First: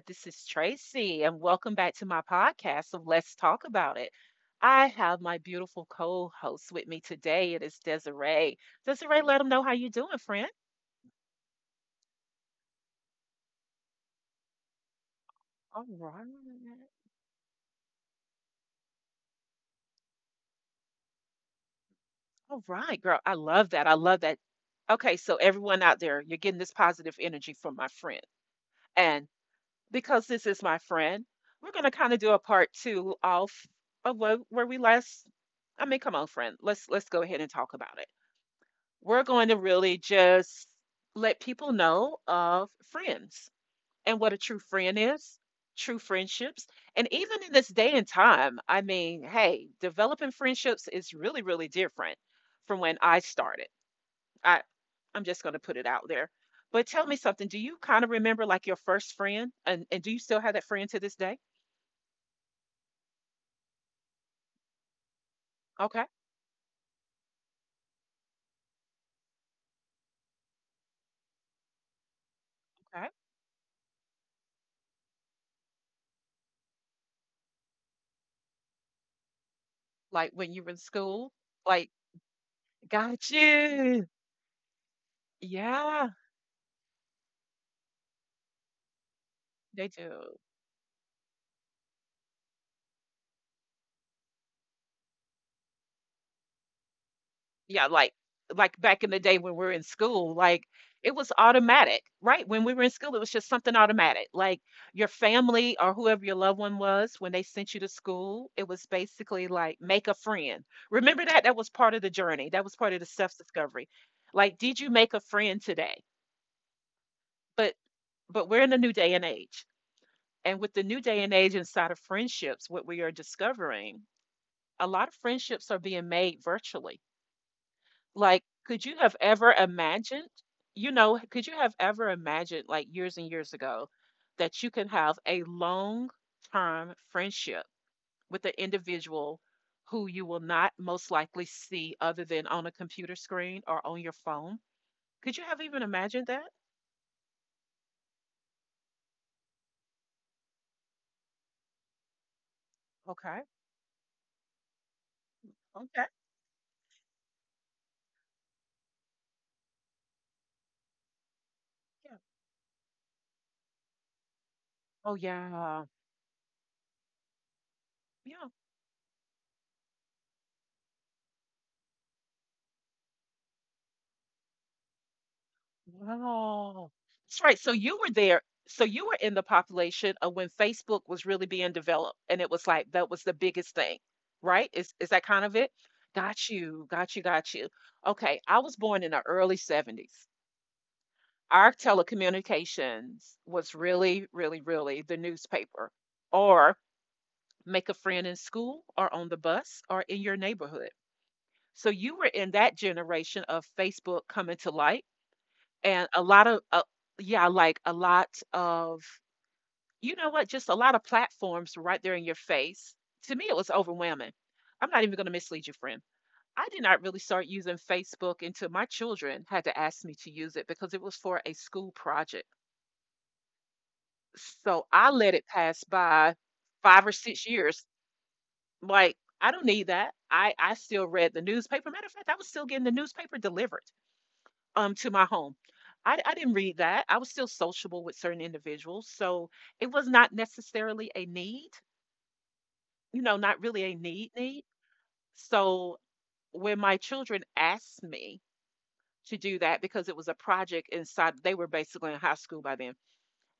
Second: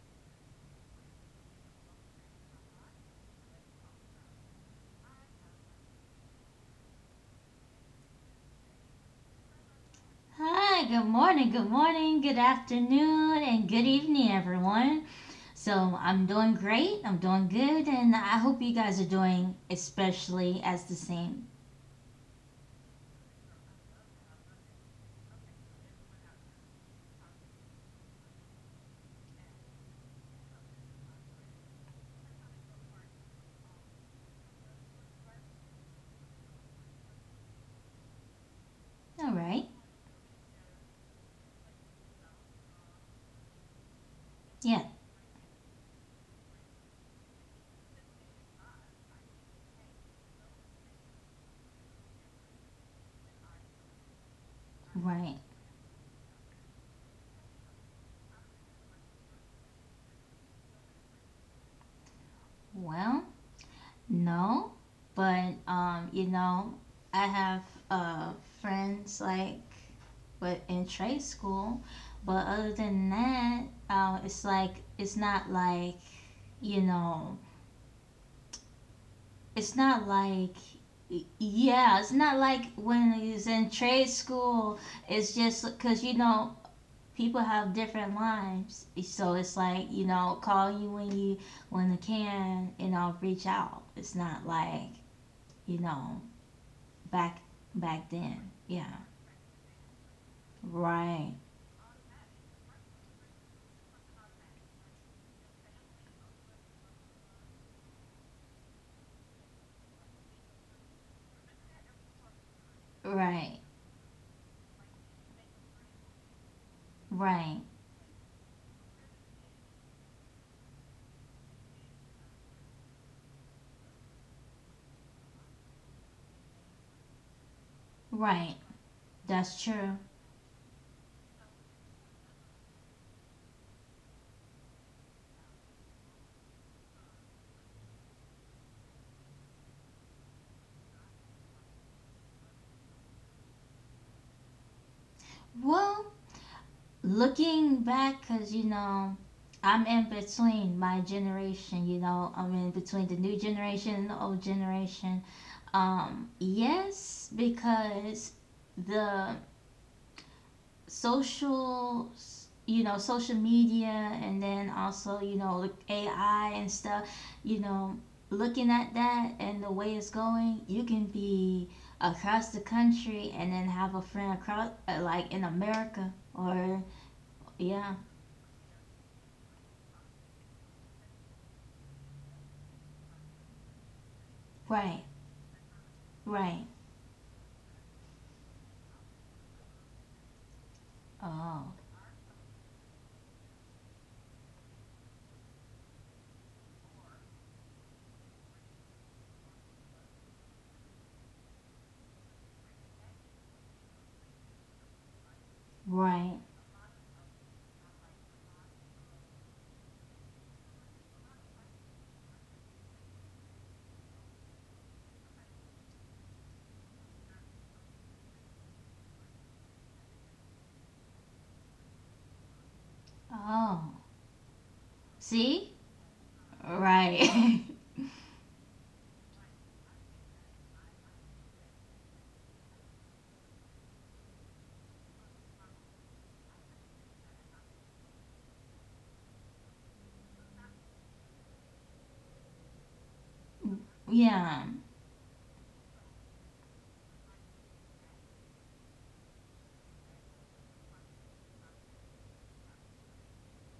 This is Tracy, and welcome back to my podcast of Let's Talk About It. I have my beautiful co-host with me today. It is Desiree. Desiree, let them know how you doing, friend. Hi, good morning, good morning, good afternoon, and good evening, everyone. All So, I'm right, doing great, I'm doing good, and I hope you guys are doing especially as the same. all right, girl. I love that. I love that. Okay, so everyone out there, you're getting this positive energy from my friend, and because this is my friend, we're gonna kind of do a part two of where we last. I mean, come on, friend. Let's go ahead and talk about it. We're All going to right, really just let people know of friends and what a true yeah, friend is, true friendships. And even in this day and time, I mean, hey, developing friendships is really, really different from when I started. I, right. I'm just going to put it out there. But tell me something. Do you kind of remember like your first friend? And do you still have that friend to this day? Well, no, but Okay. you know, I have uh friends like but in trade school, but other than Okay. that, it's like it's not like you know it's not Like like when you were in school? yeah Like, it's not like when he's got in trade you. school. It's just because you Yeah, know people have different lives, so it's like they you know do. call you when I can and I'll reach out. It's not like you know back Yeah, back like then. Yeah, like back in the day when we were in school, like it right, was automatic, right? When we were in school, it was just something automatic. Like, your family or whoever your loved one was, when they sent you to school, it was basically like make a friend. Remember that? That was part of the journey. That was part of the right, self-discovery. Like, did you make a friend today? right, But but we're in a new day and age. And with the new day and age inside of friendships, what we are discovering, a lot of friendships are being made virtually. right, Like, could you have that's ever true. imagined, could you have ever imagined, like, years and years ago, that you can have a long term friendship with an individual who you will not most likely see other than on a computer screen or on your phone? Could you have even Well, imagined that? looking back, because you know I'm in between my generation, you know, I'm in between the new Okay. generation and the old generation. Okay. Yes, because the social, Yeah. you know, social media, and then also Oh, you know like yeah. AI and stuff, you know, Yeah. looking at that and the way it's going, you can be across the country and then have a friend across like in America or Wow. That's right. So yeah you were there. So you were in the population of when Facebook was really being developed, and it was like that was the biggest thing, right? right. Is that kind of it? Right. Got you, got you, got you. Okay, I was born in the early '70s. Oh. Our telecommunications was really, really, really the newspaper, or make a friend in school or on the bus or in your neighborhood. So you were in that generation of Facebook coming to light and Right. a lot of yeah, like a lot of, you know what, just a lot of platforms right there in your face. To me, it was overwhelming. I'm not even going to mislead you, friend. I did not really start using Facebook until my children had to ask me to use it because it was for a school project. Oh. So I let it See? pass by five or Right. six years. Like, I don't need that. I still read the newspaper. Matter of fact, I was still getting the newspaper delivered to my home. I didn't read that. I was still sociable with certain individuals, so it was not necessarily a need, not really a need yeah. need. So when my children asked me to do that because it was a project inside, they were basically in high school by then,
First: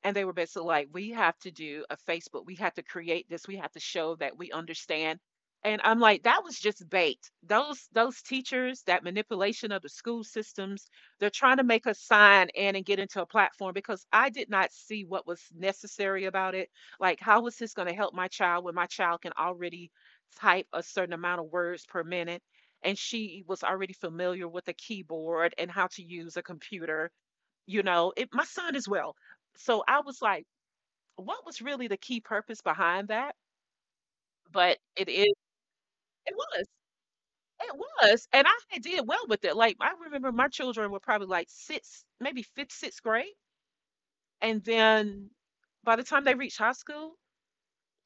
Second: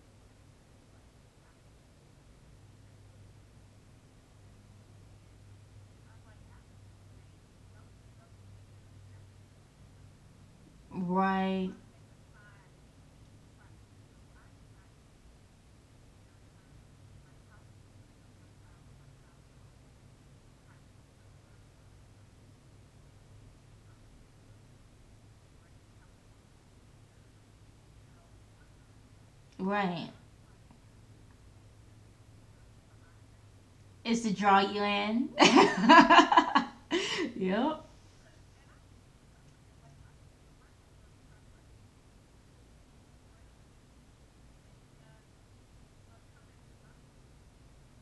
and they were basically like, we have to do a Facebook. We have to create this. We have to show that we understand. And I'm like, that was just bait. Those teachers, that manipulation of the school systems, they're trying to Right. make us sign in and get into a platform because I did not see what was necessary about it. Like, how was this going to help my child when my child can already type a certain amount of words per minute? And she was already familiar with the keyboard and how to use a computer, you know it, my son as well. So I Right. was like, what was really the key purpose behind that? It's to draw but you it is in. it was it yep. was and I did well with it. Like, I remember my children were probably like sixth, maybe fifth, sixth grade. And then by the time they reach high school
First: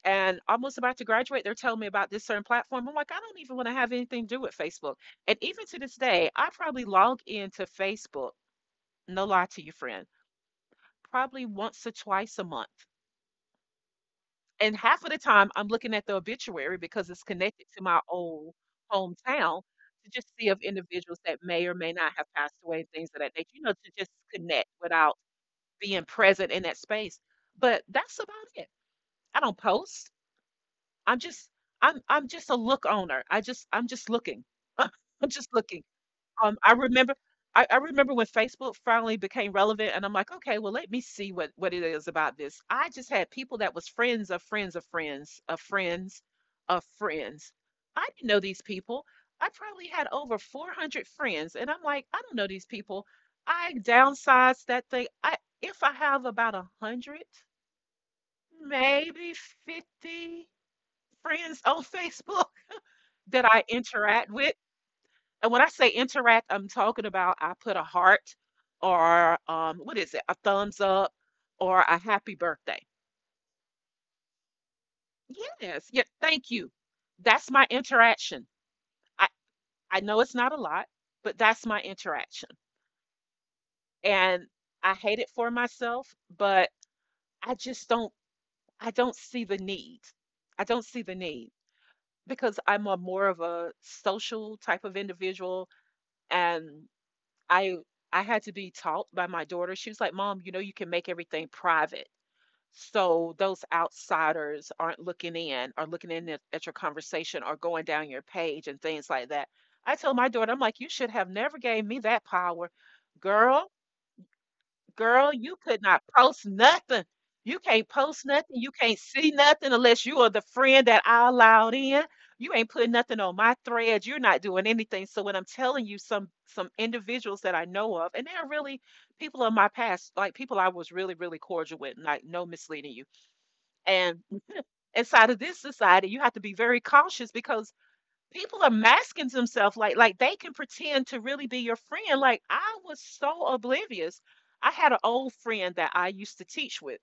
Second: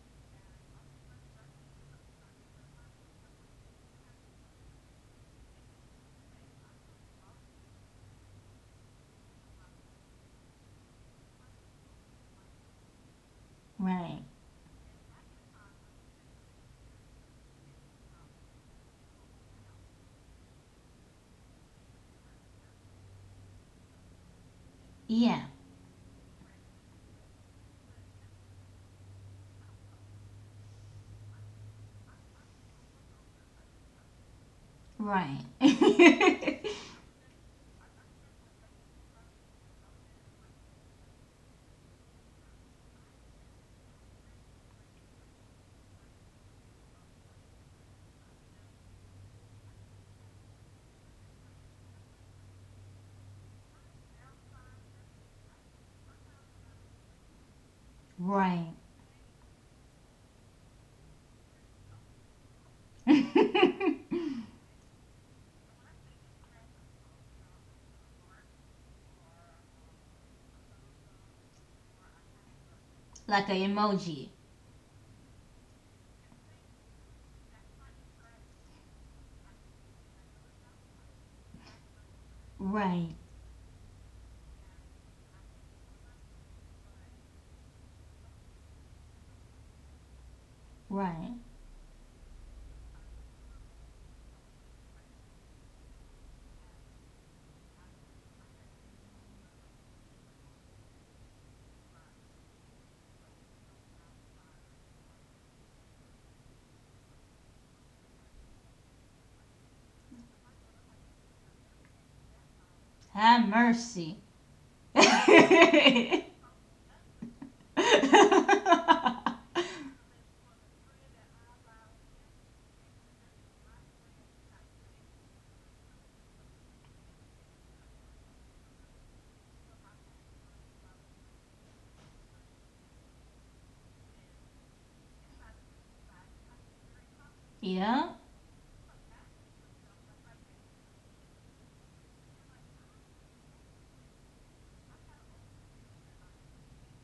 and almost about to graduate, they're telling me about this certain platform. I'm like, I don't even want to have anything to do with Facebook. And even to this day, I probably log into Facebook, no lie to you, friend, probably once or twice a month. Right. And half of the time, I'm looking at the obituary because it's connected to my old hometown, to just see of individuals that may or may not have passed away and things of that nature, to just connect without Yeah. being present in that space. But that's about it. I don't post. I'm just, I'm just a look owner. I'm just looking. I'm Right. just looking. Um, I remember I remember when Facebook finally became relevant, and I'm like, okay, well, let me see what it is about this. I just had people that was friends of friends of friends of friends of friends. I didn't know these people. I probably had over 400 friends, and I'm like, I don't know these people. I downsized that thing. I If I have about 100, right. maybe 50 friends on Facebook that I interact with. And when I say interact, I'm talking about I put a heart or what is it, a thumbs up or a happy birthday. like a emoji. Yes, yeah, thank you. That's my interaction. I, I know it's not a lot, but that's my interaction. Right. And I hate it for myself, but I just don't I don't see the need. I don't see the Right. need because I'm a more of a social type of individual. And I I had to be taught by my daughter. She was like, "Mom, you know you can make everything private, so those outsiders aren't looking in or looking in at your conversation or going down your page and things like that." I told my daughter, "I'm like, you should have never gave me that power, Have girl. mercy. Girl, you could not post nothing. You can't post nothing. You can't see nothing unless you are the friend that I allowed in. You ain't putting nothing on my threads. You're not doing anything. So when I'm telling you some individuals that I know of, and they're really people of my past, like, people I was really, really cordial with, like, no misleading you. And inside of this society, you have to be very cautious because yeah. people are masking themselves, like they can pretend to really be your friend. Like, I was so oblivious. I had an old friend that I used to teach with,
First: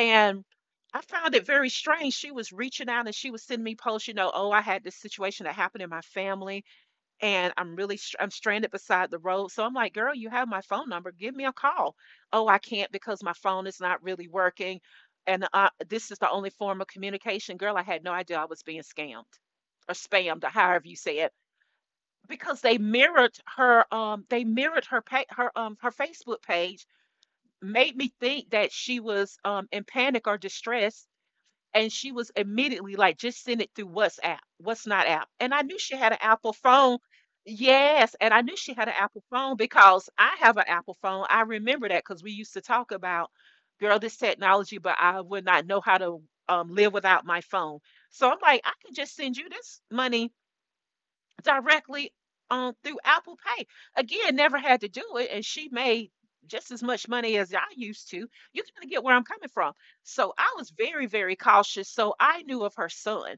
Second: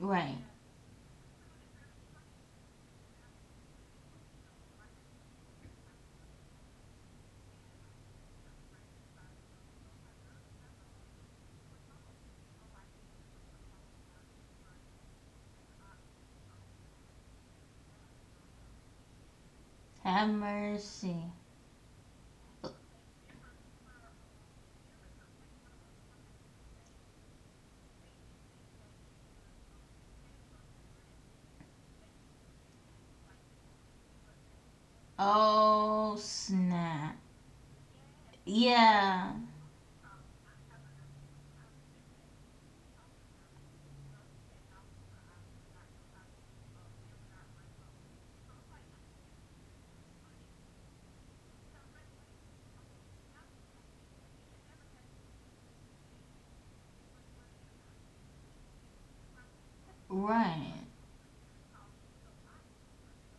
Right. I found it very strange. She was reaching out and she was sending me posts. Oh, I had this situation that happened in my family, and I'm stranded beside the road. So I'm like, girl, you have my phone number. Give me a call. Oh, I can't because my phone is not really working. And this is the only form of communication. Girl, I had no idea I was being scammed or Have spammed or however you say mercy. it, because they mirrored her Facebook page, made me think that she was in panic or distress. And she was immediately like, just send it through WhatsApp, what's not app. And I knew she had Oh an Apple phone. snap. Yes. And I knew she had an Apple Yeah. phone because I have an Apple phone. I remember that because we used to talk about, girl, this technology, but I would not know how to live without my phone. So I'm like, I can just send you this money directly on through Apple Pay. Again, never had to do it, and she made just as much money as I used to. You kind of get where I'm coming from. So I was Right, very, very cautious. So I knew of her son.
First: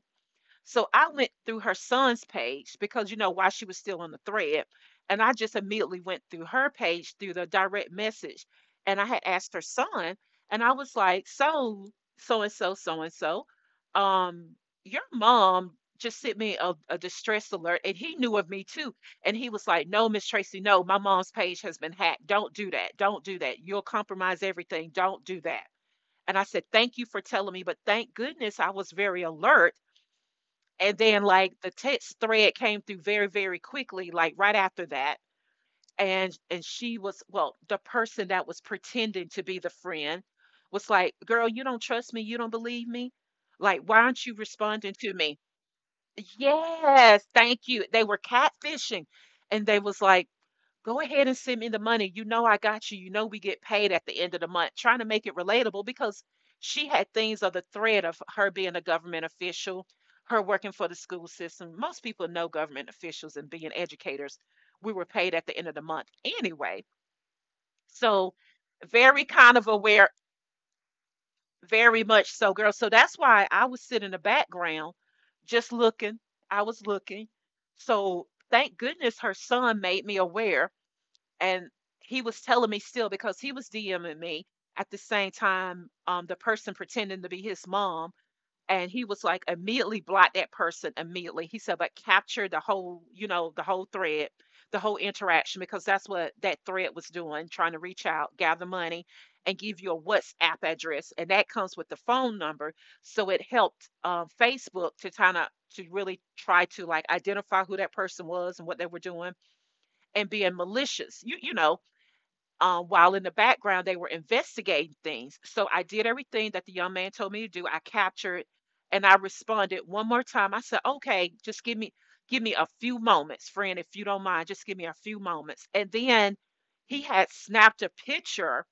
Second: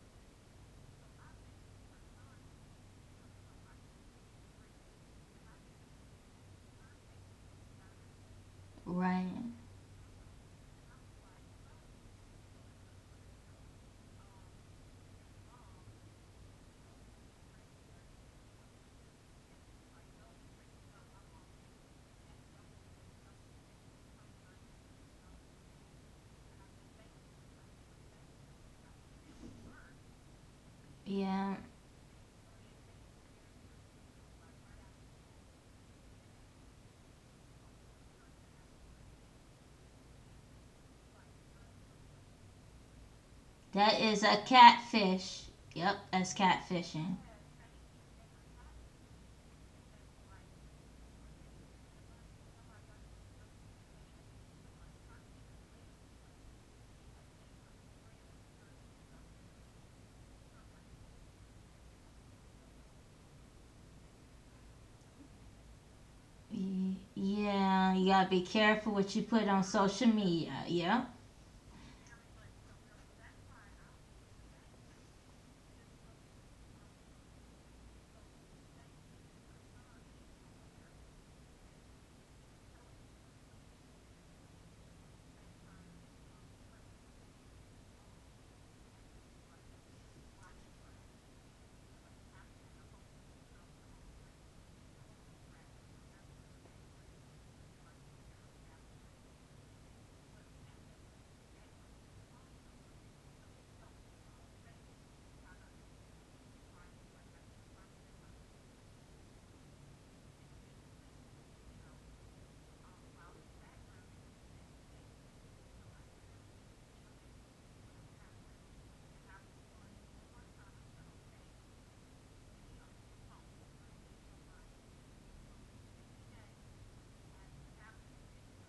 So I went through her son's page because while she was still on the thread, and I just immediately went through her page through the direct message, and I had right. asked her son, and I was like, "So, so and so, so and so, um, your mom just sent me a distress alert, and he knew of me too, and he was like, "No, Miss Tracy, no, my mom's page has been hacked. Don't do that. Don't do that. You'll compromise everything. Don't do that." And I said, "Thank you for telling me, but thank goodness I was very alert." And then, Yeah. like, the text thread came through very, very quickly, like right after that. And she was, well, the person that was pretending to be the friend was like, "Girl, you don't trust me, you don't believe me. Like, why That aren't is you a responding to me?" catfish. Yep, that's catfishing. Yes, thank you. They were catfishing. And they was like, "Go ahead and send me the money. You know I got you. You know we get paid at the end of the month." Trying to make it relatable because she had things of the thread of her being a government official, her working for the school system. Most people know government officials and being educators. We were paid at the end of the month anyway. Yeah, you gotta So be careful what very you put kind on of social aware, media. Yeah. very much so, girl. So that's why I was sitting in the background just looking. I was looking. So thank goodness her son made me aware, and he was telling me still because he was DMing me at the same time, the person pretending to be his mom. And he was like, "Immediately block that person immediately." He said, "But capture the whole, you know, the whole thread, the whole interaction," because that's what that thread was doing, trying to reach out, gather money, and give you a WhatsApp address. And that comes with the phone number. So it helped Facebook to kind of to really try to like identify who that person was and what they were doing and being malicious. You know, while in the background they were investigating things. So I did everything that the young man told me to do. I captured, and I responded one more time. I said, "Okay, just give me a few moments, friend, if you don't mind, just give me a few moments." And then he had snapped a picture,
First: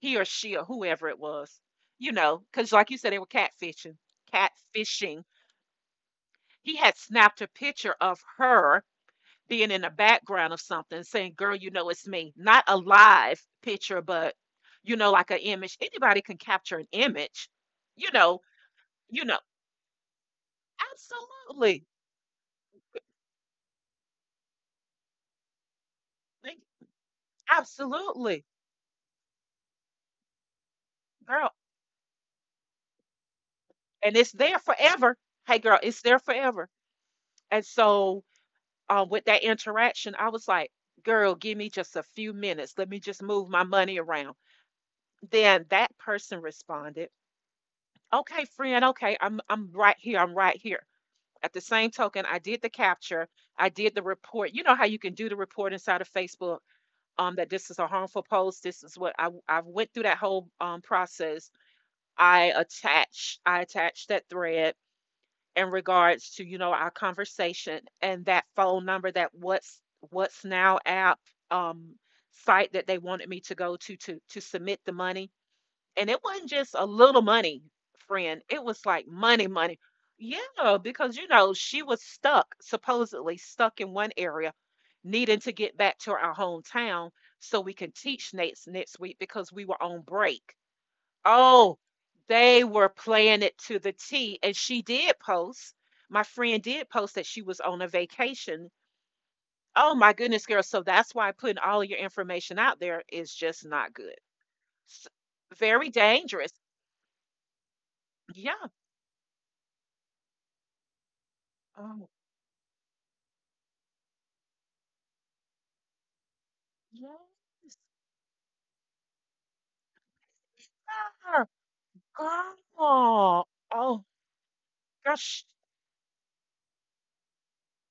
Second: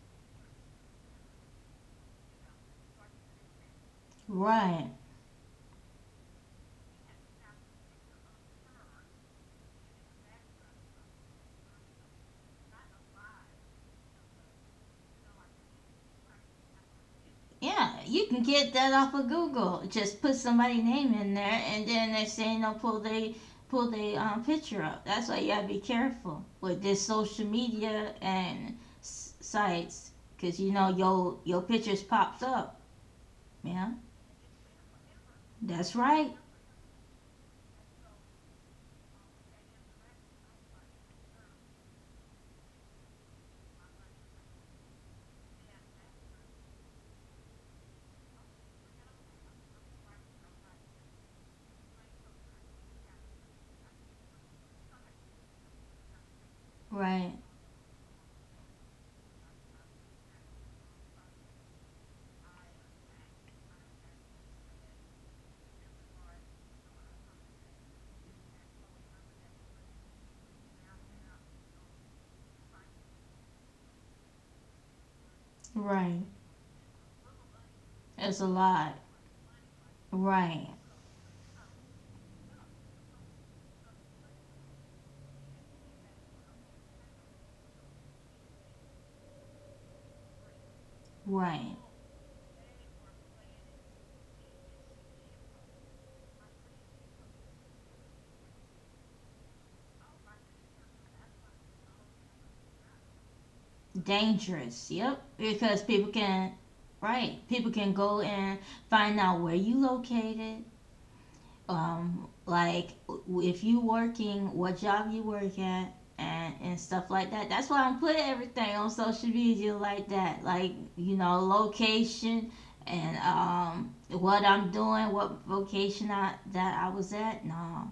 he or she or whoever it was, you know, because like you said, they were catfishing, Right. catfishing. He had snapped a picture of her being in the background of something saying, "Girl, you know it's me." Not a live picture, but you know, like an image. Anybody can capture an image, Yeah, you you know, can get that off you of know, Google. Just put somebody's name in there, absolutely. and then next thing they'll pull the picture up. That's why you gotta be careful Like, with this social media absolutely. and sites, cause you know your Girl. your pictures pops up. Yeah, And it's there forever. Hey girl, that's it's there right, forever. And so with that interaction, I was like, "Girl, give me just a few minutes. Let me just move my money around." Then that person responded, "Okay, friend, okay, I'm right here. I'm right here." At the same token, I did the capture. I did the report. You know how you can do the report inside of Facebook, right, that this is a harmful post. This is what I went through that whole process. I attached that thread in regards to, you know, our conversation and that phone number, that what's now app um, site that they wanted me to go to to submit the money. And it right. wasn't just a little money, friend. It's a It was lot, like money, money. right, Yeah, because you know, she was stuck, supposedly stuck in one area, needing to get back to our hometown so we can teach next week because we were on break. right. Oh, they were playing it to the T. And she did post. My friend did post that she was on a vacation. Oh my goodness, girl. So that's why putting all of your information out there is just not good. Dangerous. S- Yep, because very people can, dangerous. right, people can go and Yeah. find out where you located Oh, um like if you working, what job you work at, and stuff like that. That's yes. why I'm putting everything on social media like that, like you know, Ah, location and girl. Oh, what I'm doing, what gosh. vocation I was at. No.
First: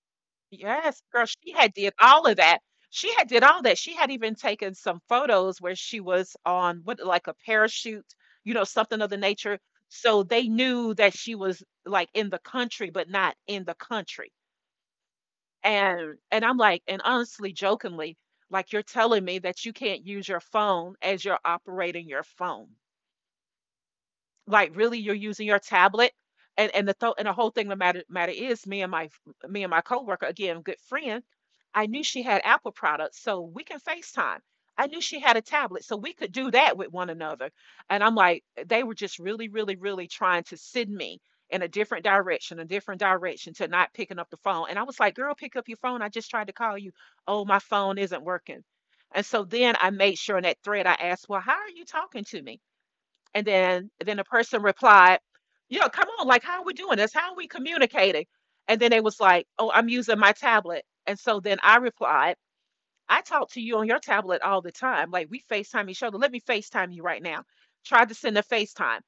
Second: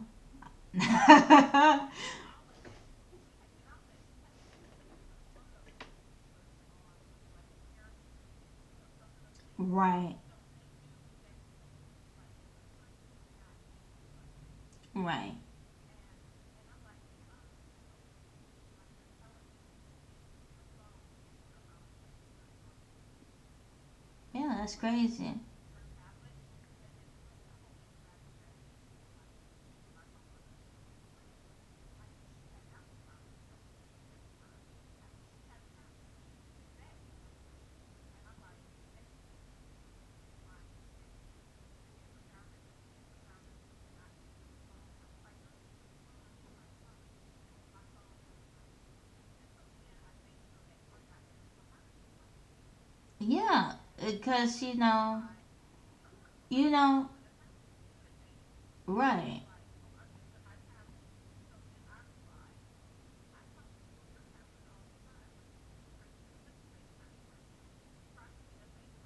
Yes, girl. She had did all of that. She had did all that. She had even taken some photos where she was on what like a parachute, you know, something of the nature. Right, So they knew that she was like in the country, but not in the country. right, And I'm like, and honestly, jokingly, like, you're telling me that you can't use your phone as you're operating your phone. yeah, Like, that's really, you're crazy. using your tablet? And the whole thing, the matter is, me and my coworker, again, good friend, I knew she had Apple products so we can FaceTime. I knew she had a tablet so we could do that with one another. And I'm like, they were just really trying to send me in a different direction, a different direction, to not picking up the phone. And I was like, "Girl, pick up your phone. I just tried to call you." "Oh, my phone isn't working." And so then I made sure in that thread, I asked, "Well, how are you talking to me?" And Yeah, then the person because you replied, know "Yeah, come on, like how are you we doing know this? How are we communicating?" And then they was right. like, "Oh, I'm using my tablet." And so then I replied, "I talk to you on your tablet all the time. Like, we FaceTime each other. Let me FaceTime you right now." Tried to send a FaceTime.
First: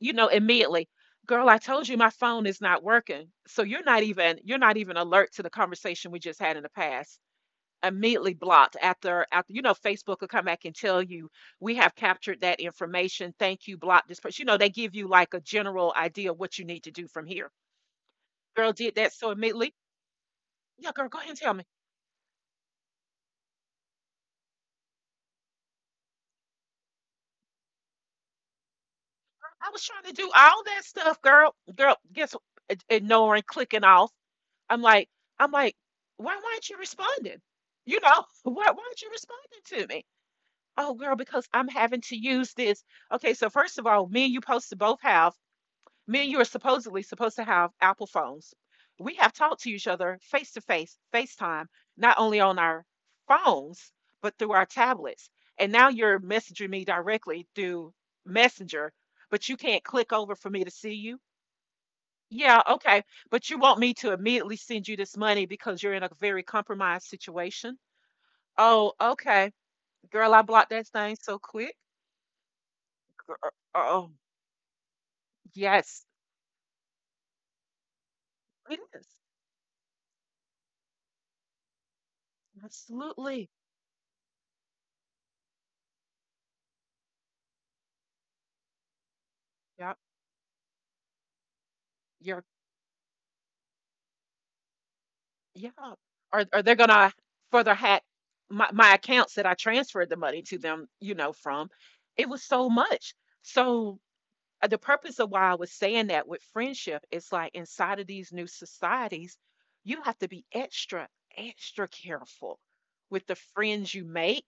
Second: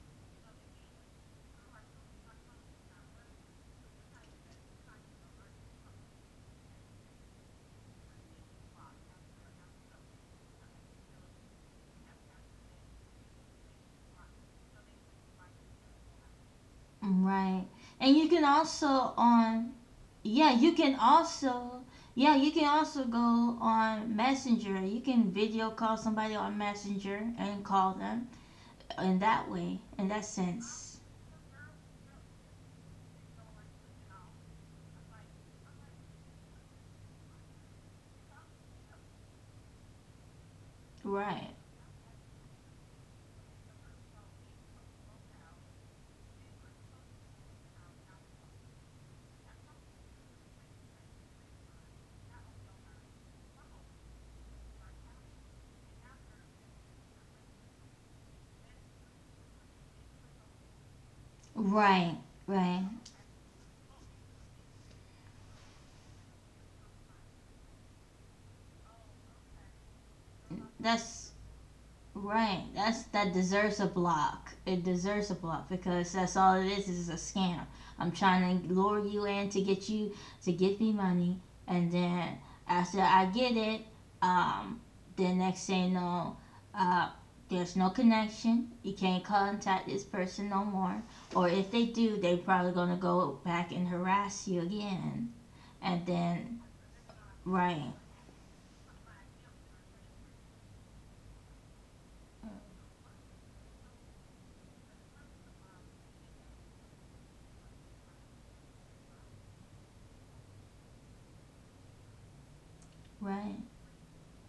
You know, immediately, "Girl, I told you my phone is not working. So you're not even alert to the conversation we just had in the past." Immediately blocked. After you know, Facebook will come back and tell you, "We have captured that information. Thank you. Block this person." You know, they give you like a general idea of what you need to do from here. Right. And you can Girl, did that also so immediately. on yeah, you Yeah can girl, go ahead and tell me. also yeah, you can also go on Messenger. You can video call somebody on Messenger and call them in that I way, was trying in to that do all that sense. stuff, girl. Girl, guess what? Ignoring, clicking off. I'm like, I'm like, why weren't you responding? You know, why weren't you responding to me? Oh girl, because Right. I'm having to use this. Okay, so first of all, me and you supposed to both have, me and you are supposedly supposed to have Apple phones. We have talked to each other face to face, FaceTime, not only on our phones, but through our tablets. And now you're messaging me directly through Messenger, but you can't click over for me to see you. Right. Yeah, Right. okay. But you want me to immediately send you this money because you're in a very compromised situation? Oh, okay. Girl, I blocked that thing That's so quick. Right. That's that Gr- deserves a oh, block. It deserves a block yes, because that's all it is. Is a scam. I'm trying to it lure you is. in to get you to give me money, and then after I Absolutely. get it, um, then next thing no. know, uh, there's no connection. You can't contact Yep. this person no more. Or if they do, they You're probably gonna go back and harass you again. yeah. And then Or they're gonna further right, hack my accounts that I transferred the money to them, you know, from. It was so much. So the purpose of why I was saying that with friendship, it's like inside of these new societies, you have to be extra, extra careful with the right, friends you make.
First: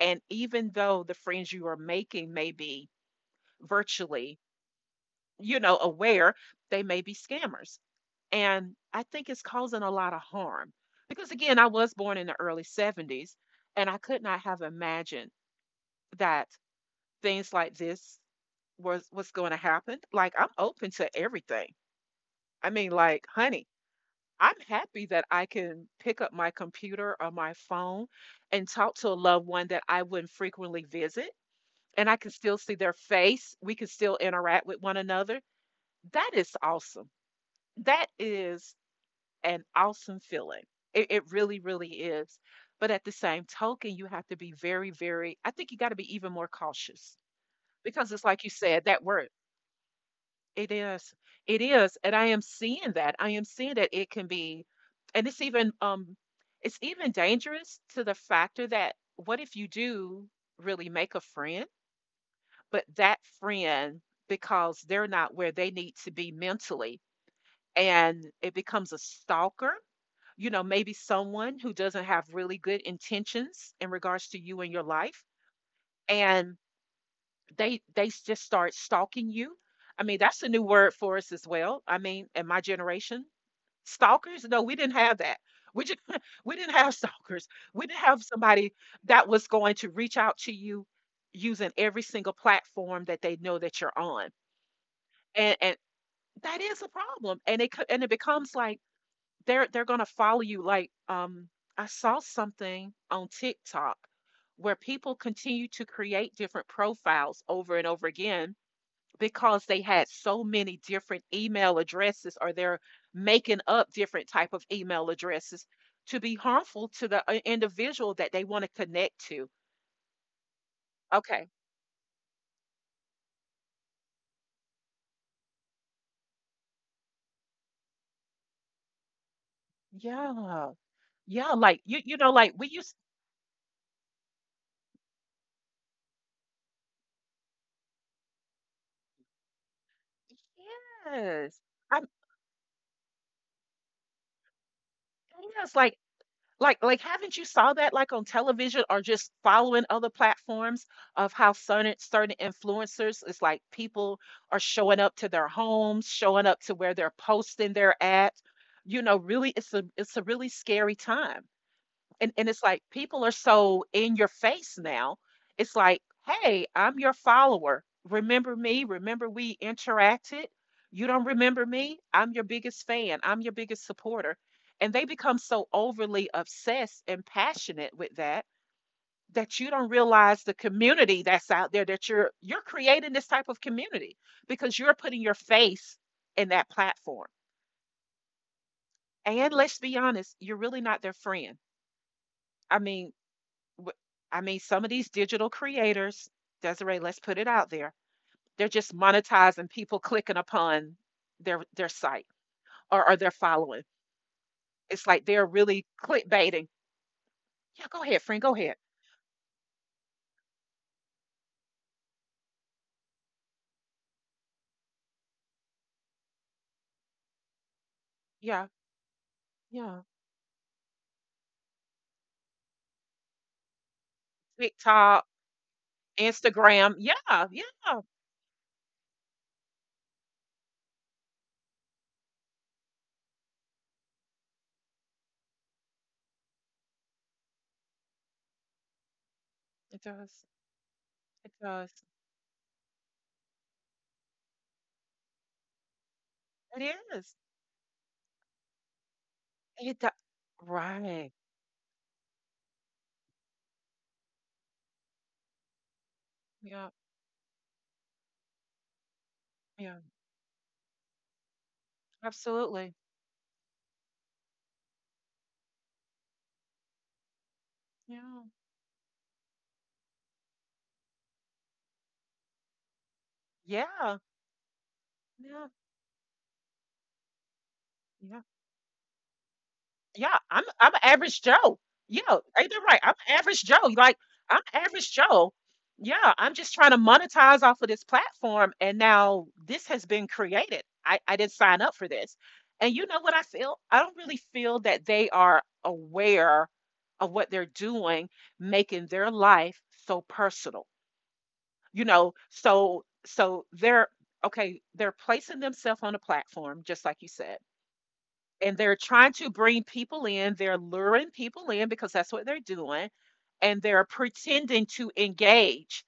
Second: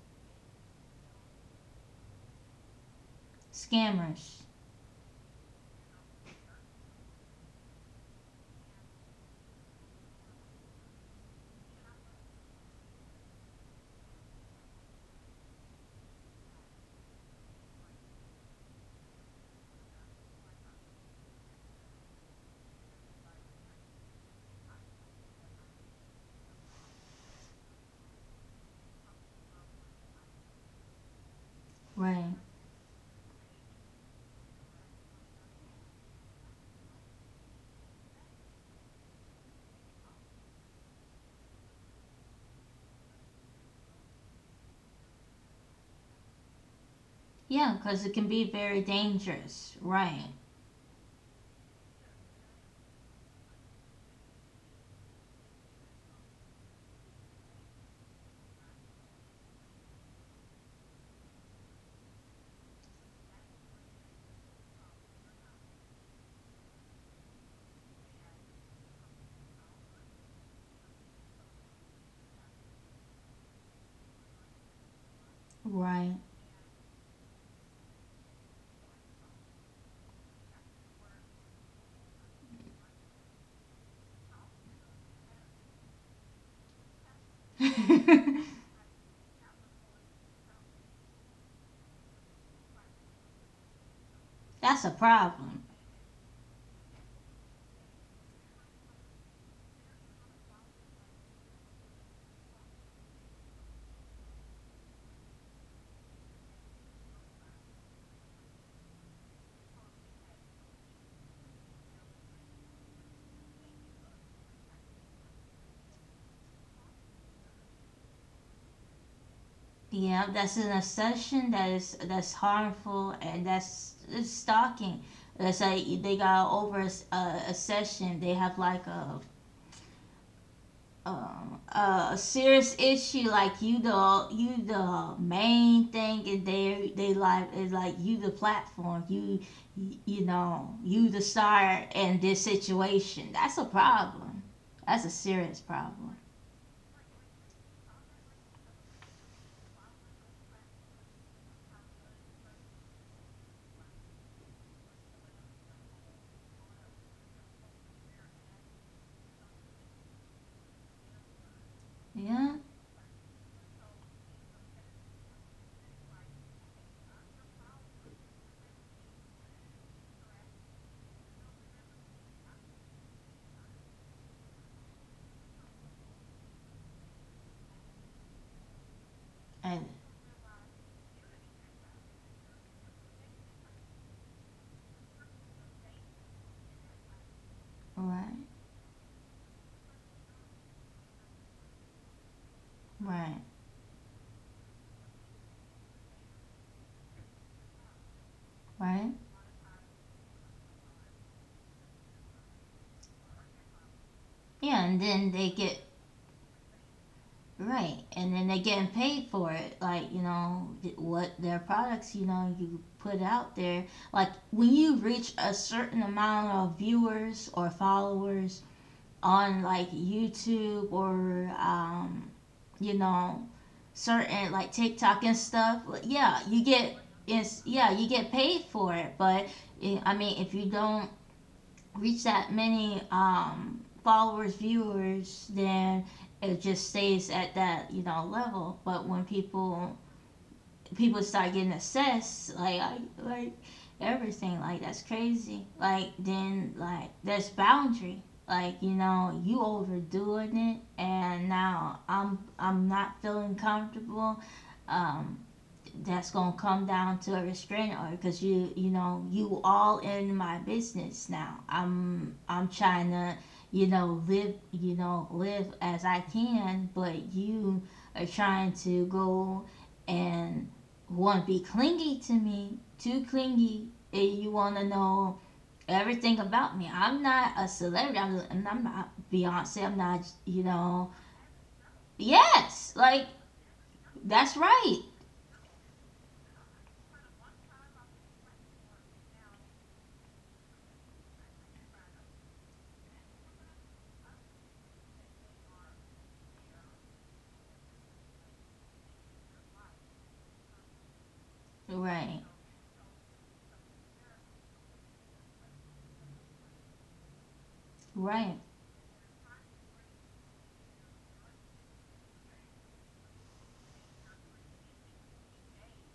And even though the friends you are making may be virtually, scammers, you know, aware, they may be scammers. And I think it's causing a lot of harm because, again, I was born in the early 70s, and I could not have imagined that things like this was going to happen. Like, I'm open to everything. I mean, like, honey, I'm happy that I can pick up my computer or my phone and talk to a loved one that I wouldn't frequently visit. And I right. can still see their face. We can still interact with one another. That is awesome. That is an awesome feeling. It really, really is. But at the same token, you have to be very, very, I think you got to be even more cautious, Yeah, because because it it's can like be you very said, that word, dangerous. Right. it is. It is. And I am seeing that. I am seeing that it can be, and it's even dangerous to the factor that, what if you do really make a friend, but that friend, because they're not where they need to be mentally, and it becomes a stalker, you know, maybe someone who doesn't have really good intentions in regards to you and your life, Right. and they just start stalking you. I mean, that's a new word for us as well. I mean, in my generation, stalkers, no, we didn't have that. We just, we didn't have stalkers. We didn't have somebody that was going to reach out to you using every single platform that they know that you're on. That's a problem. And that is a problem. And and it becomes like they're gonna follow you. Like, I saw something on TikTok where people continue to create different profiles over and over again because they had so many different email addresses, or they're making up different type of email addresses to be harmful to the individual that they want to connect to. Yeah, that's an obsession. Okay. That is, that's harmful, and that's it's stalking. Let's say they got over a obsession. They have like Yeah, yeah, like, you a you know, like, we serious used, issue. Like you the main thing in their they life, is like you the platform, you know, you the yes, star I'm, in this situation. That's a problem, that's a serious yes, like problem. Like like haven't you saw that like on television or just following other platforms of how certain certain influencers, it's like people are showing up to their homes, showing up to where they're posting their at. You know, really it's a really scary time Yeah, and it's like people are so in your face now. It's like, "Hey, I'm your follower. Remember me? Remember we interacted?" You don't remember me? I'm your biggest fan. I'm your biggest supporter. And they become so overly obsessed and passionate with that that you and don't realize the community that's out there that you're creating this type of community because you're putting your face in that platform. right, And let's be honest, you're really not their friend. I mean, right, w- I mean, some of these digital creators, Desiree, let's put it out there. They're just right, monetizing people clicking upon their site or their following. yeah, and It's then like they they're get. really clickbaiting. Yeah, Right, go ahead, and then friend. they Go ahead. getting paid for it. Like you know what their products you know you put out there. Like when you reach a certain amount of viewers or followers Yeah, on like yeah. YouTube or you know, certain like TikTok TikTok, and stuff. Like, yeah, you get Instagram. Yeah, it's yeah yeah. you get paid for it. But I mean if you don't reach that many followers, viewers, then it just stays at that you know level. But when people It does. people start It getting does. assessed, like like everything, like that's crazy. Like then It like is. there's boundary. Like you know you It does. overdoing it, Right. and now I'm not feeling comfortable. Um, that's gonna come Yeah. down to a restraint order, because you know, you all Yeah. in my business now. I'm Absolutely. trying to you know live, you know, live as I can, but you are Yeah. trying to go and want to be clingy to me, too clingy, Yeah. and you want to know Yeah. everything about me. I'm not a celebrity. Yeah. I'm not Beyonce, I'm not Yeah, you I'm a know average Joe. Yeah, ain't that yes right? I'm like a average Joe. Like that's I'm a right average Joe. Yeah, I'm just trying to monetize off of this platform, and now this has been created. I didn't sign up for this, and you know what I feel? I don't really feel that they are aware of what they're doing, making their life so personal. You know, right so they're okay. They're placing themselves on a platform, just like you said, right and they're trying to bring people in. They're luring people in because that's what they're doing, and they're pretending to engage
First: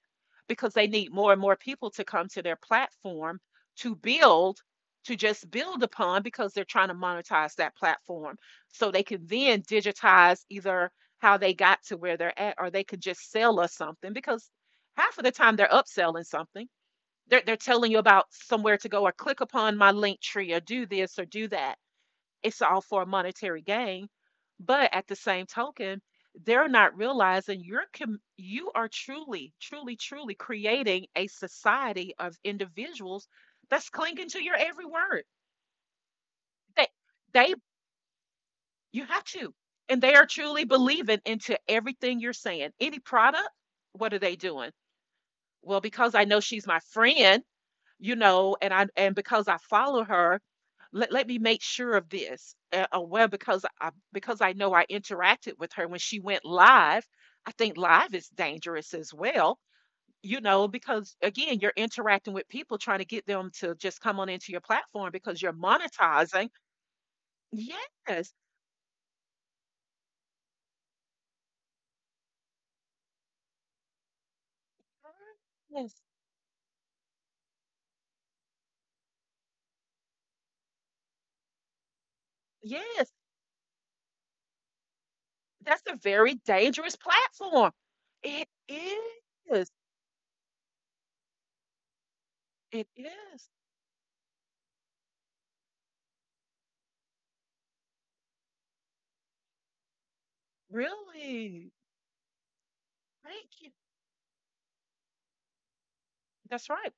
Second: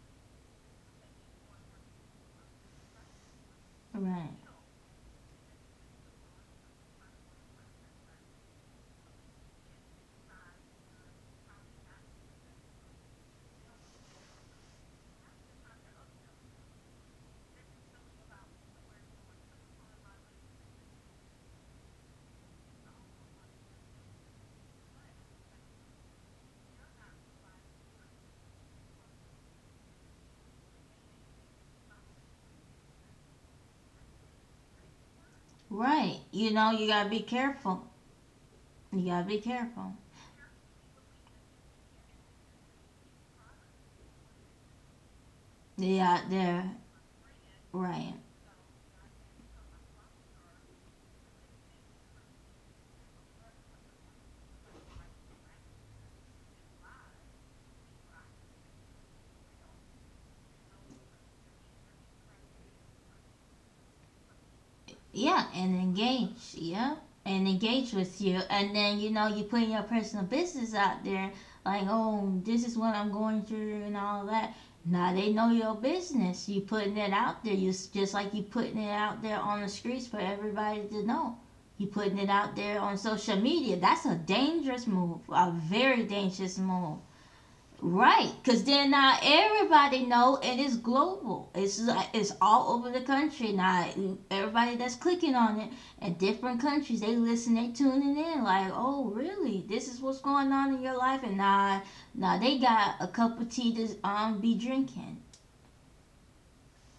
because they need more and more people to come to their platform to right. build, to just build upon because they're trying to monetize that platform so they can then digitize either how they got to where they're at or they could just sell us something because half of the time they're upselling something. They're telling you about somewhere to go or click upon my link tree or do this or do that, it's all for a monetary gain. But at the same token, they're not realizing you are truly, truly, truly creating a society of individuals that's clinging to your every word. Right. You know, They, you gotta be they, careful. You you have gotta be to, careful. and they are truly believing into everything you're saying. Any product, what are they doing? Well, They because I out know she's there, my friend, right? you know, and I and because I follow her, let me make sure of this. Because I know I interacted with her when she went live. I think live is dangerous as well, you know, because again, you're interacting with people trying to get them to just come on into your platform because Yeah, you're and monetizing. engage. Yeah, and engage with Yes, you, and then you know you putting your personal business out there, like oh, this is what I'm going through and all that. Now they know your yes, business. You putting it out there. You just like you putting it out there on the streets for everybody to know. You putting it out there on yes. social media. That's a dangerous move. A That's a very very dangerous dangerous move. platform. Right, It because then now is. everybody know, and it's global. It's like, it's all It over the is. country now. Everybody that's clicking on it in different countries, they listen, they tuning in. Like, oh, really? This is what's going on in your life, and Really. now they got a cup of Thank you. tea to be drinking. That's right.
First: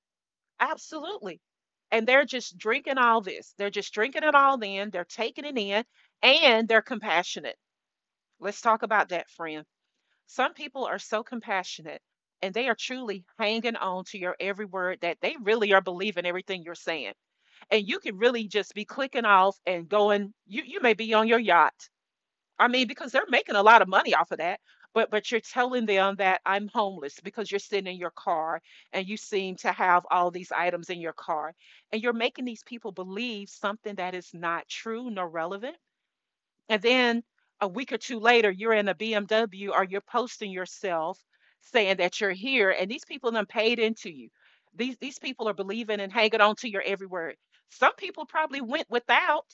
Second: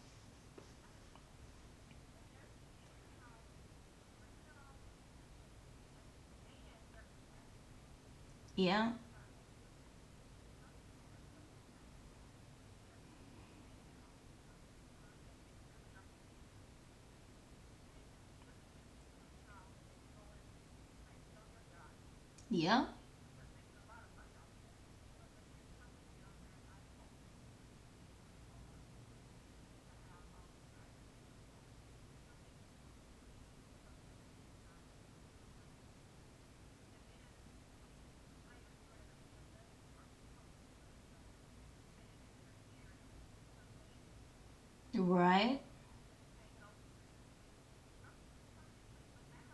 Absolutely. And they're just drinking all this. They're just drinking it all in. They're taking it in and they're compassionate. Let's talk Yeah, about that, friend. Some people are so compassionate and they are truly hanging on to your every word that they really are believing everything you're saying. And you can really just be clicking off and going, you may be on your yacht. I yeah, mean, because they're making a lot of money off of that. But you're telling them that I'm homeless because you're sitting in your car and you seem to have all these items in your car. And you're making these people believe something that is not true nor relevant. And then a week or two later, you're in a BMW or you're posting yourself saying that you're here, and these people done paid into you. These people are right, believing and hanging on to your every word. Some people probably went without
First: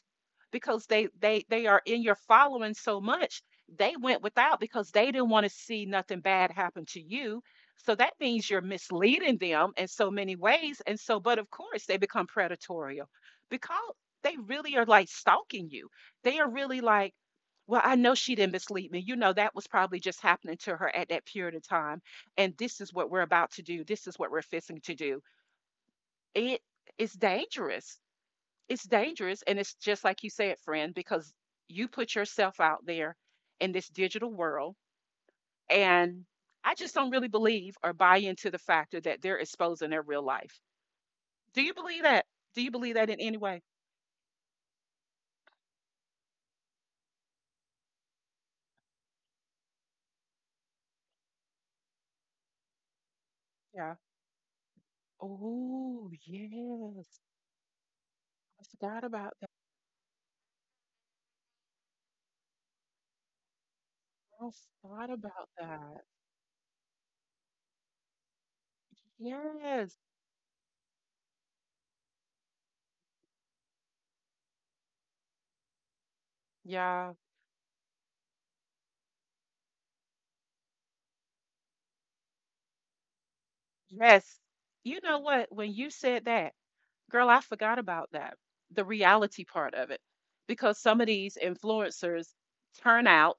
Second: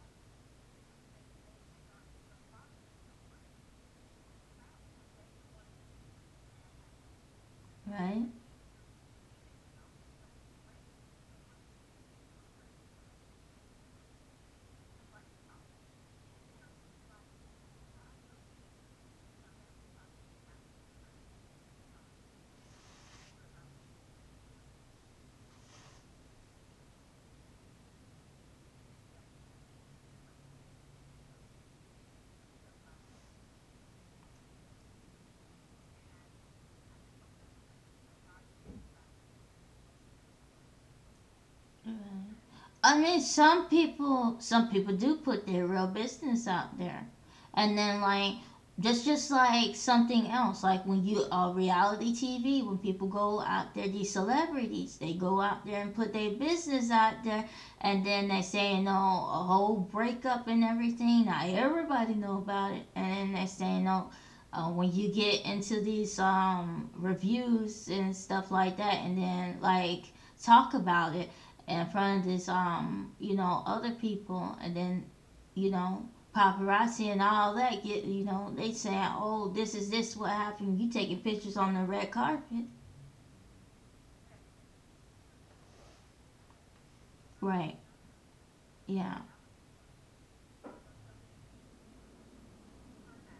because they are in your following so much. They went without because they didn't want to see nothing bad happen to you. So that right, means you're misleading them in so many ways. And so, but of course, they become predatorial because they really are like stalking you, they are really like, well, I know she didn't mislead me. You know, that was probably just happening to her at that period of time. And this is what we're about to do. This is what we're fixing to do. It is dangerous. It's dangerous. And it's just like you said, friend, because you put yourself out there in this digital world. And I just don't really believe or buy into the factor that they're exposing their real life. Do you right. believe that? Do you believe I that in mean, any way? Some people do put their real business out there, and then like just like something else. Like when you reality TV, when people go out there, Yeah. these celebrities, they go out there and Oh, put their business yes. out there, and then they I say, you know, forgot about a whole breakup and everything. Now everybody know about it, and then they say, you know, I when thought you get about into that. these reviews and stuff like that, and then Yes. like talk about it in front of this you know other people, and then you know paparazzi Yeah. and all that get, you know, they saying oh this is this what happened, you taking pictures on the red carpet Yes. You know what? When you said that, girl, I right forgot about that. The yeah reality part of it. Because some of these influencers turn out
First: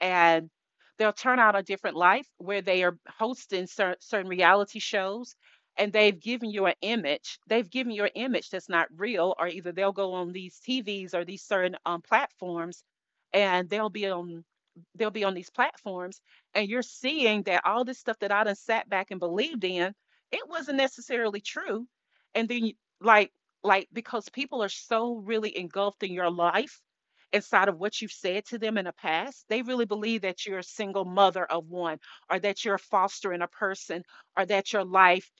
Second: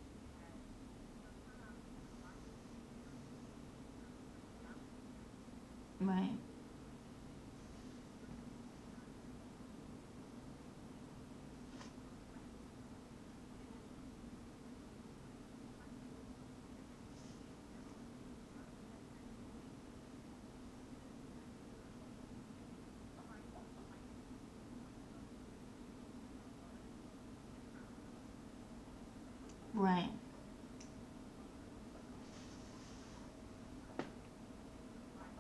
and they'll turn out a different life where they are hosting certain reality shows and right they've given you an image that's not real, or either they'll go on these TVs or these certain platforms and they'll be on these platforms and you're seeing that all this stuff that I done sat back and believed in, it wasn't necessarily true, and then you- like like because people are so really engulfed in your life inside of what you've said to them in the past, they really right believe that you're a single mother of one, or that you're fostering a person, or that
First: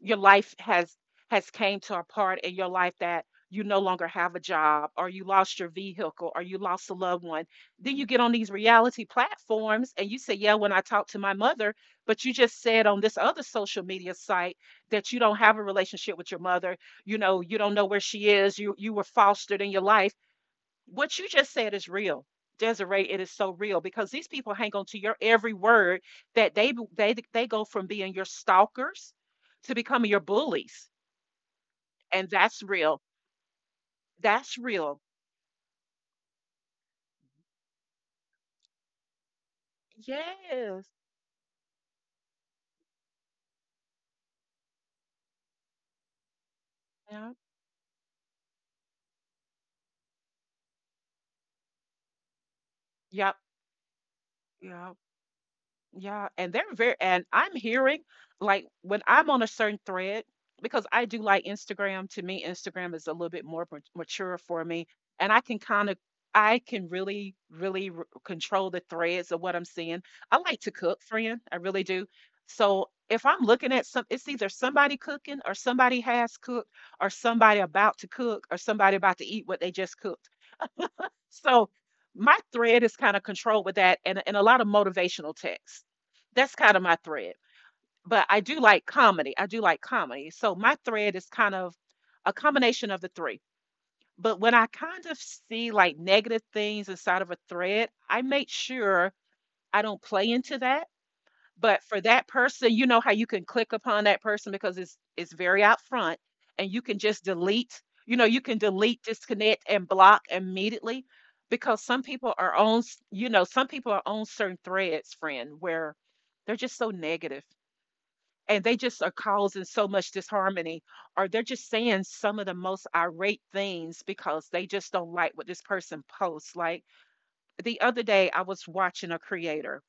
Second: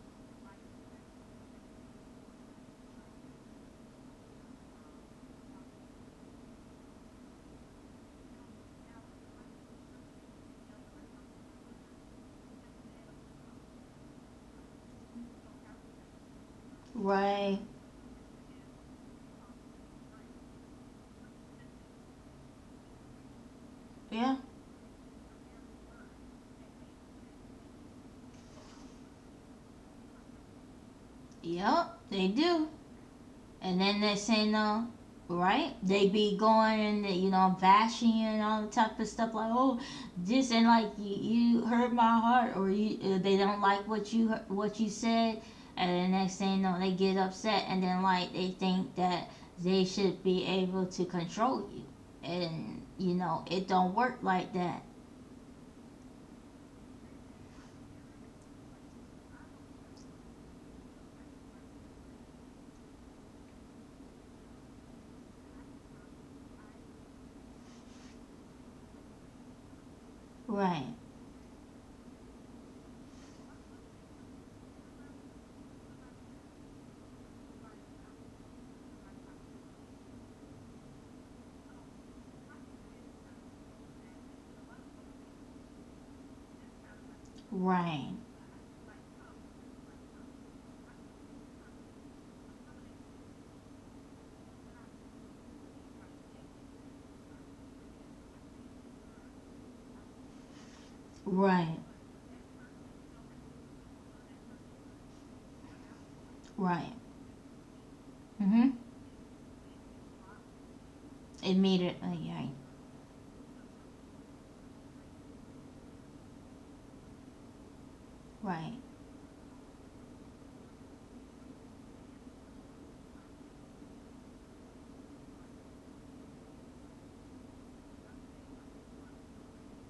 your life has came to a part in your life that you no longer have a job, or you lost your vehicle, or you lost a loved one. Then you get on these reality platforms and you say, "Yeah, when I talked to my mother," but you just said on this other social media site that you don't have a relationship with your mother. You know, you right don't know where she is. You were fostered in your life. What you just said is real. Desiree, it is so real because these yeah people hang on to your every word, that they go from being your stalkers to becoming your bullies. yep they And that's do. real. And then they say That's no, real. right? They be going and you know bashing and all the type of stuff like oh this, and Yes. like you hurt my heart, or you they don't like what you said, and the next thing you know they get Yeah. upset, and then like they think that they should be able to control you, and you know Yep. it don't work like that. Yep. Yeah, and they're very, and I'm hearing, like when I'm on a certain thread, because I do like Instagram, to me, Instagram is a little bit more mature for me, and I can really, really r control the threads of what I'm seeing. I like to Right, cook, friend, I really do. So if I'm looking at some, it's either somebody cooking or somebody has cooked or somebody about to cook or somebody about to eat what they just cooked. So my thread is kind of controlled with that, and a lot of motivational texts. That's kind of my thread. right, But I do like comedy. I do like comedy. So my thread is kind of a combination of the three. But when I kind of see like negative things inside of a thread, I make sure I don't play into that. right, But for that person, you know how you can click upon that person because it's very out front and you right, can just delete, you know, you can mm-hmm, delete, disconnect, and block immediately because some immediately people right are on, s- you know, some people are on certain threads, friend, where they're just so negative and they right. just are causing so much disharmony or they're just saying some of the most irate things because they just don't like what this person posts. Like the other day, I was watching a creator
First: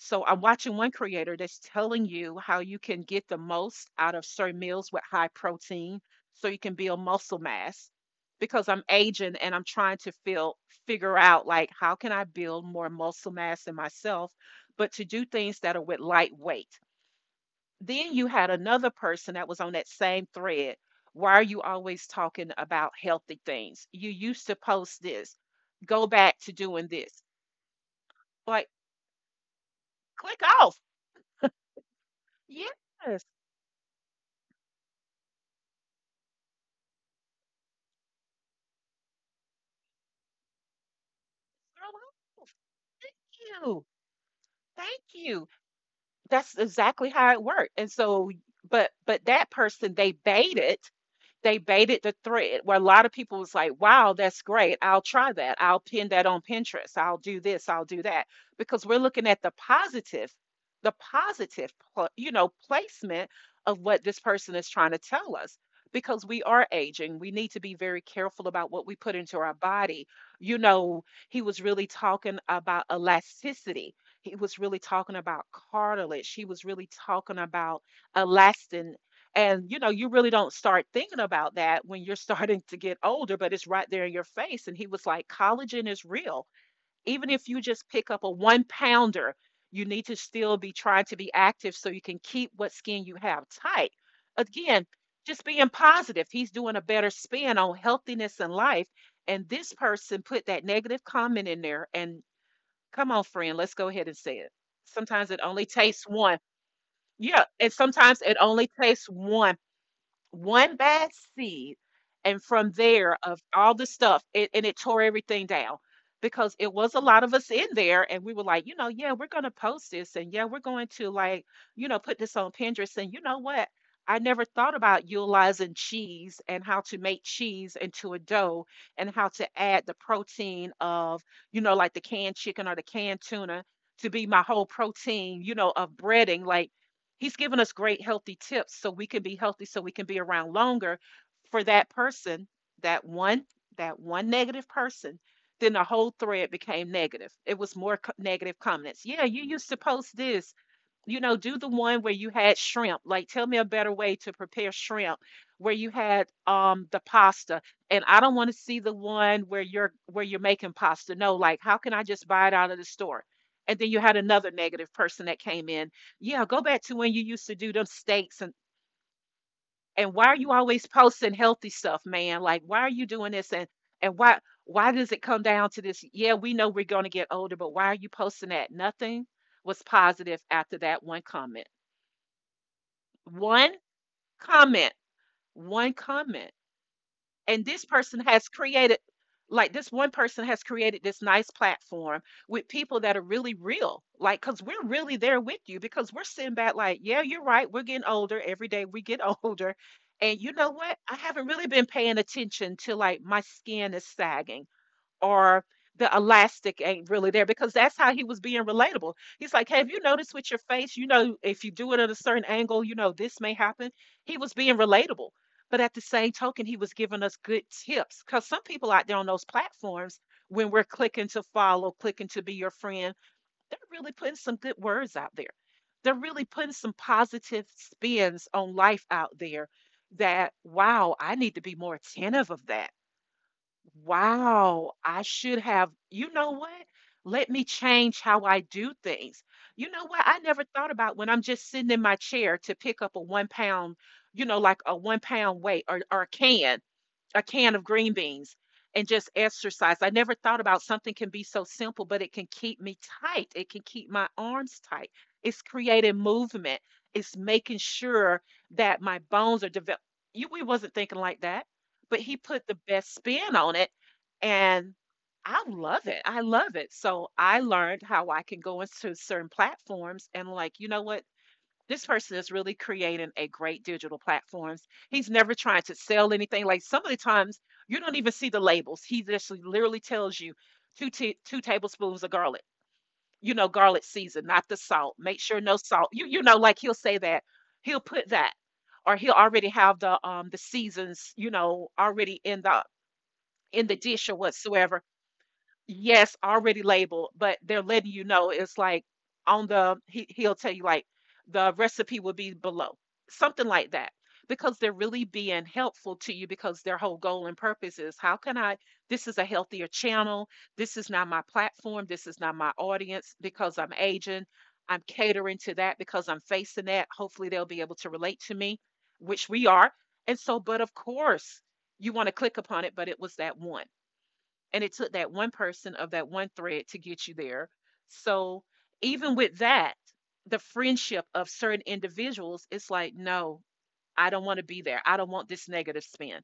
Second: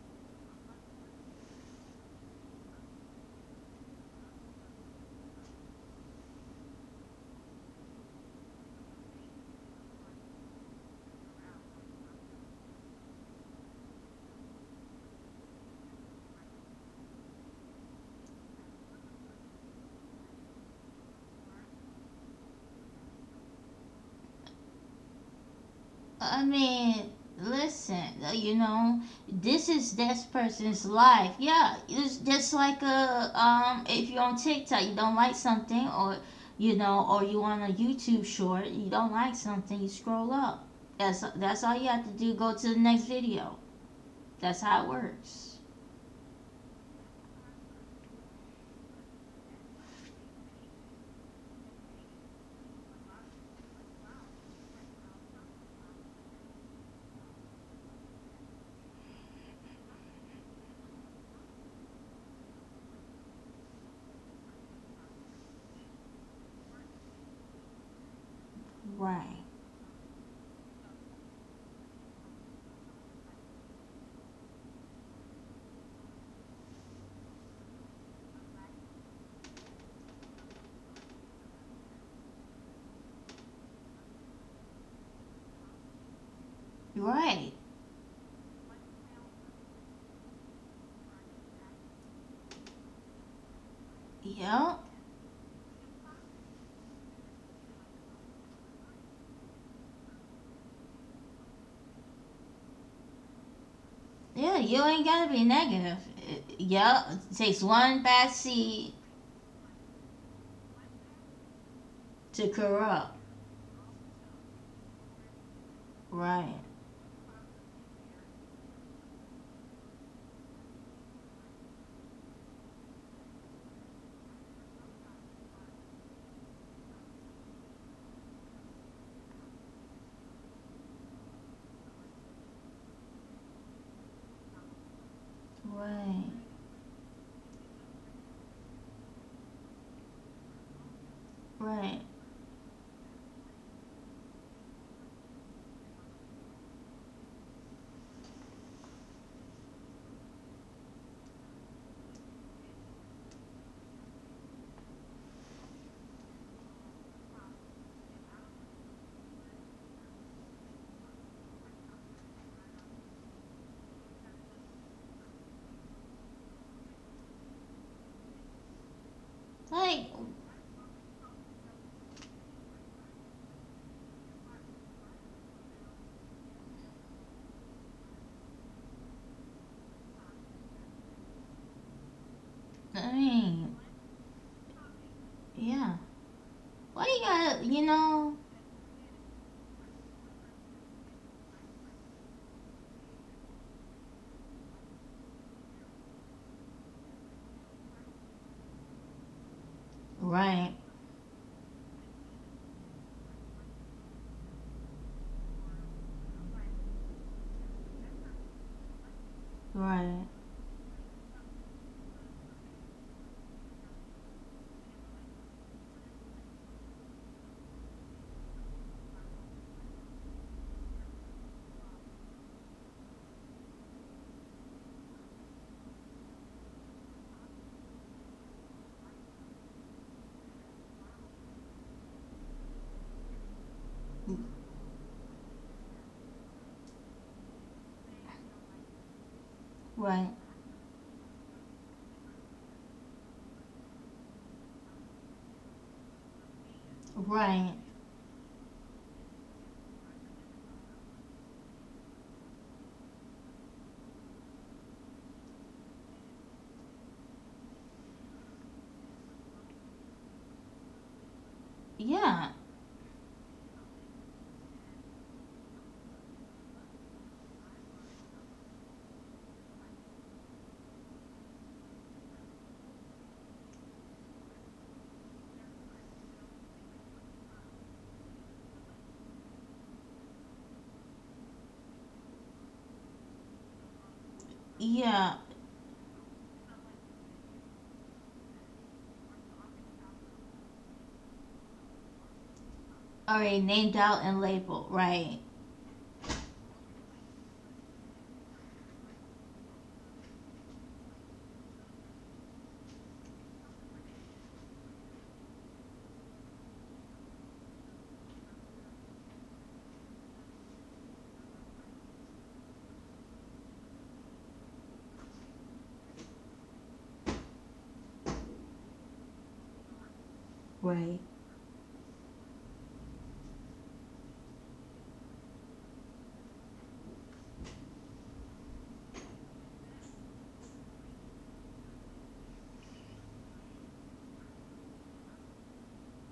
so I'm watching one creator that's telling you how you can get the most out of certain meals with high protein so you can build muscle mass because I'm aging and I'm trying to feel figure out like how can I build more muscle mass in myself, but to do things that are with light weight. Then you had another person that was on that same thread. Why are you always talking about healthy things? You used to post this. Go back I to doing mean, this. listen, you Like know, this is this click off. person's life. Yeah, it's just Yes. like Girl, a if you're on TikTok, you don't like something, or you know, or you on a YouTube short, you don't like something, you scroll up. That's all you have to do. Go to the next video. you. That's how it Thank you. works. That's exactly how it worked. And so, but that person, they baited the thread where a lot of people was like, wow, that's great. I'll try that. I'll pin that on Pinterest. I'll do this. I'll do that. Because we're looking at the positive, you know, placement of what this person is trying to tell us. Because we are aging, we need to be very careful about what we put into Right. our body. You know, he was really talking about elasticity. He was really talking about cartilage. He was really talking about elastin and you know, you really don't start thinking about that when you're starting to get older, but it's right there in your face. And he was like, collagen is real. Even if Right. you just pick up a one pounder, you need to still be trying to be active so you can keep what skin you have tight. Yep. Again, just being positive. He's doing a better spin on healthiness and life. And this person put that negative comment in there. And come on, friend, let's go ahead and say it. Yeah, you ain't Sometimes gotta it be only negative. takes one. Yep. It Yeah. takes And one sometimes bad it only seed takes one bad seed, and to from corrupt. there of all the stuff it, and it tore everything down because Right. it was a lot of us in there and we were like, you know, yeah, we're going to post this, and yeah, we're going to like, put this on Pinterest. And you know what? I never thought about utilizing cheese and how to make cheese into a dough, and how to add the protein of, you know, like the canned chicken or the canned tuna to be my whole protein, of Right. breading, like. He's given us great healthy tips so we can be healthy, so we can be around longer for that Right. person, that one, that one negative person. Then the whole thread became negative. It was more negative comments. Yeah, you used to post this, do the one where you had shrimp. Like, tell me a better way to prepare shrimp where you had the pasta. And I don't want to see the one where you're making pasta. No, like how can I just buy it out of the store? And then you had another negative person that came in. Yeah, go back to when you used to do them steaks Like, and why are you always posting healthy stuff, man? Like why are you doing this, and why does it come down to this? Yeah, we know we're going to get older, but why are you posting that? Nothing was positive after that one comment, I one mean, comment, one yeah. comment. Why you And gotta, this you person know? has created, like, this one person has created this nice platform with people that are really real. Like, because we're really there with you because we're sitting back, like, yeah, you're right. We're getting older. Every day we get older. And you know Right. what? I haven't really been paying attention to, like, my skin is sagging, or the elastic ain't really there, because that's how he was being relatable. He's like, "Hey, have you Right. noticed with your face? You know, if you do it at a certain angle, you know, this may happen." He was being relatable. But at the same token, he was giving us good tips because some people out there on those platforms, when we're clicking to follow, clicking to be your friend, they're really putting some good words out there. They're really putting some positive spins on life out there that, wow, I need to be more attentive of that. Wow, I should have. You know what? Let me change how I do things. You know what? Right. I never thought about when I'm just sitting in my chair to pick up a 1 pound, you know, like a 1 pound weight, or a can, a can Right. of green beans, and just exercise. I never thought about something can be so simple, but it can keep me tight. It can keep my arms tight. It's creating movement. It's making sure that my bones are developed. You, we wasn't thinking like that, but he Yeah. put the best spin on it, and I love it. I love it. So I learned how I can go into certain platforms, and like, you know what? This person is really creating a great digital platforms. He's never trying to sell anything. Like, some of the times you don't even see the labels. He just literally tells you two tablespoons of garlic. You know, garlic season, not the salt. Make Yeah. sure no salt. You know, like, he'll say that. He'll put that, or he'll already have the seasons. You know, already Already in the named dish out or and labeled. whatsoever. Right. Yes, already labeled, but they're letting you know it's like on the he'll tell you, like, the recipe will be below. Something like that. Because they're really being helpful to you, because their whole goal and purpose is how can I, this is a healthier channel. This is not my platform. This is not my audience because I'm aging. I'm catering to that because I'm facing that. Hopefully they'll be able to relate to me, which we are. And so, but of Right. course, you want to click upon it, but it was that one, and it took that one person of that one thread to get you there. So even with that, the friendship of certain individuals, it's like, no, I don't want to be there. I don't want this negative spin.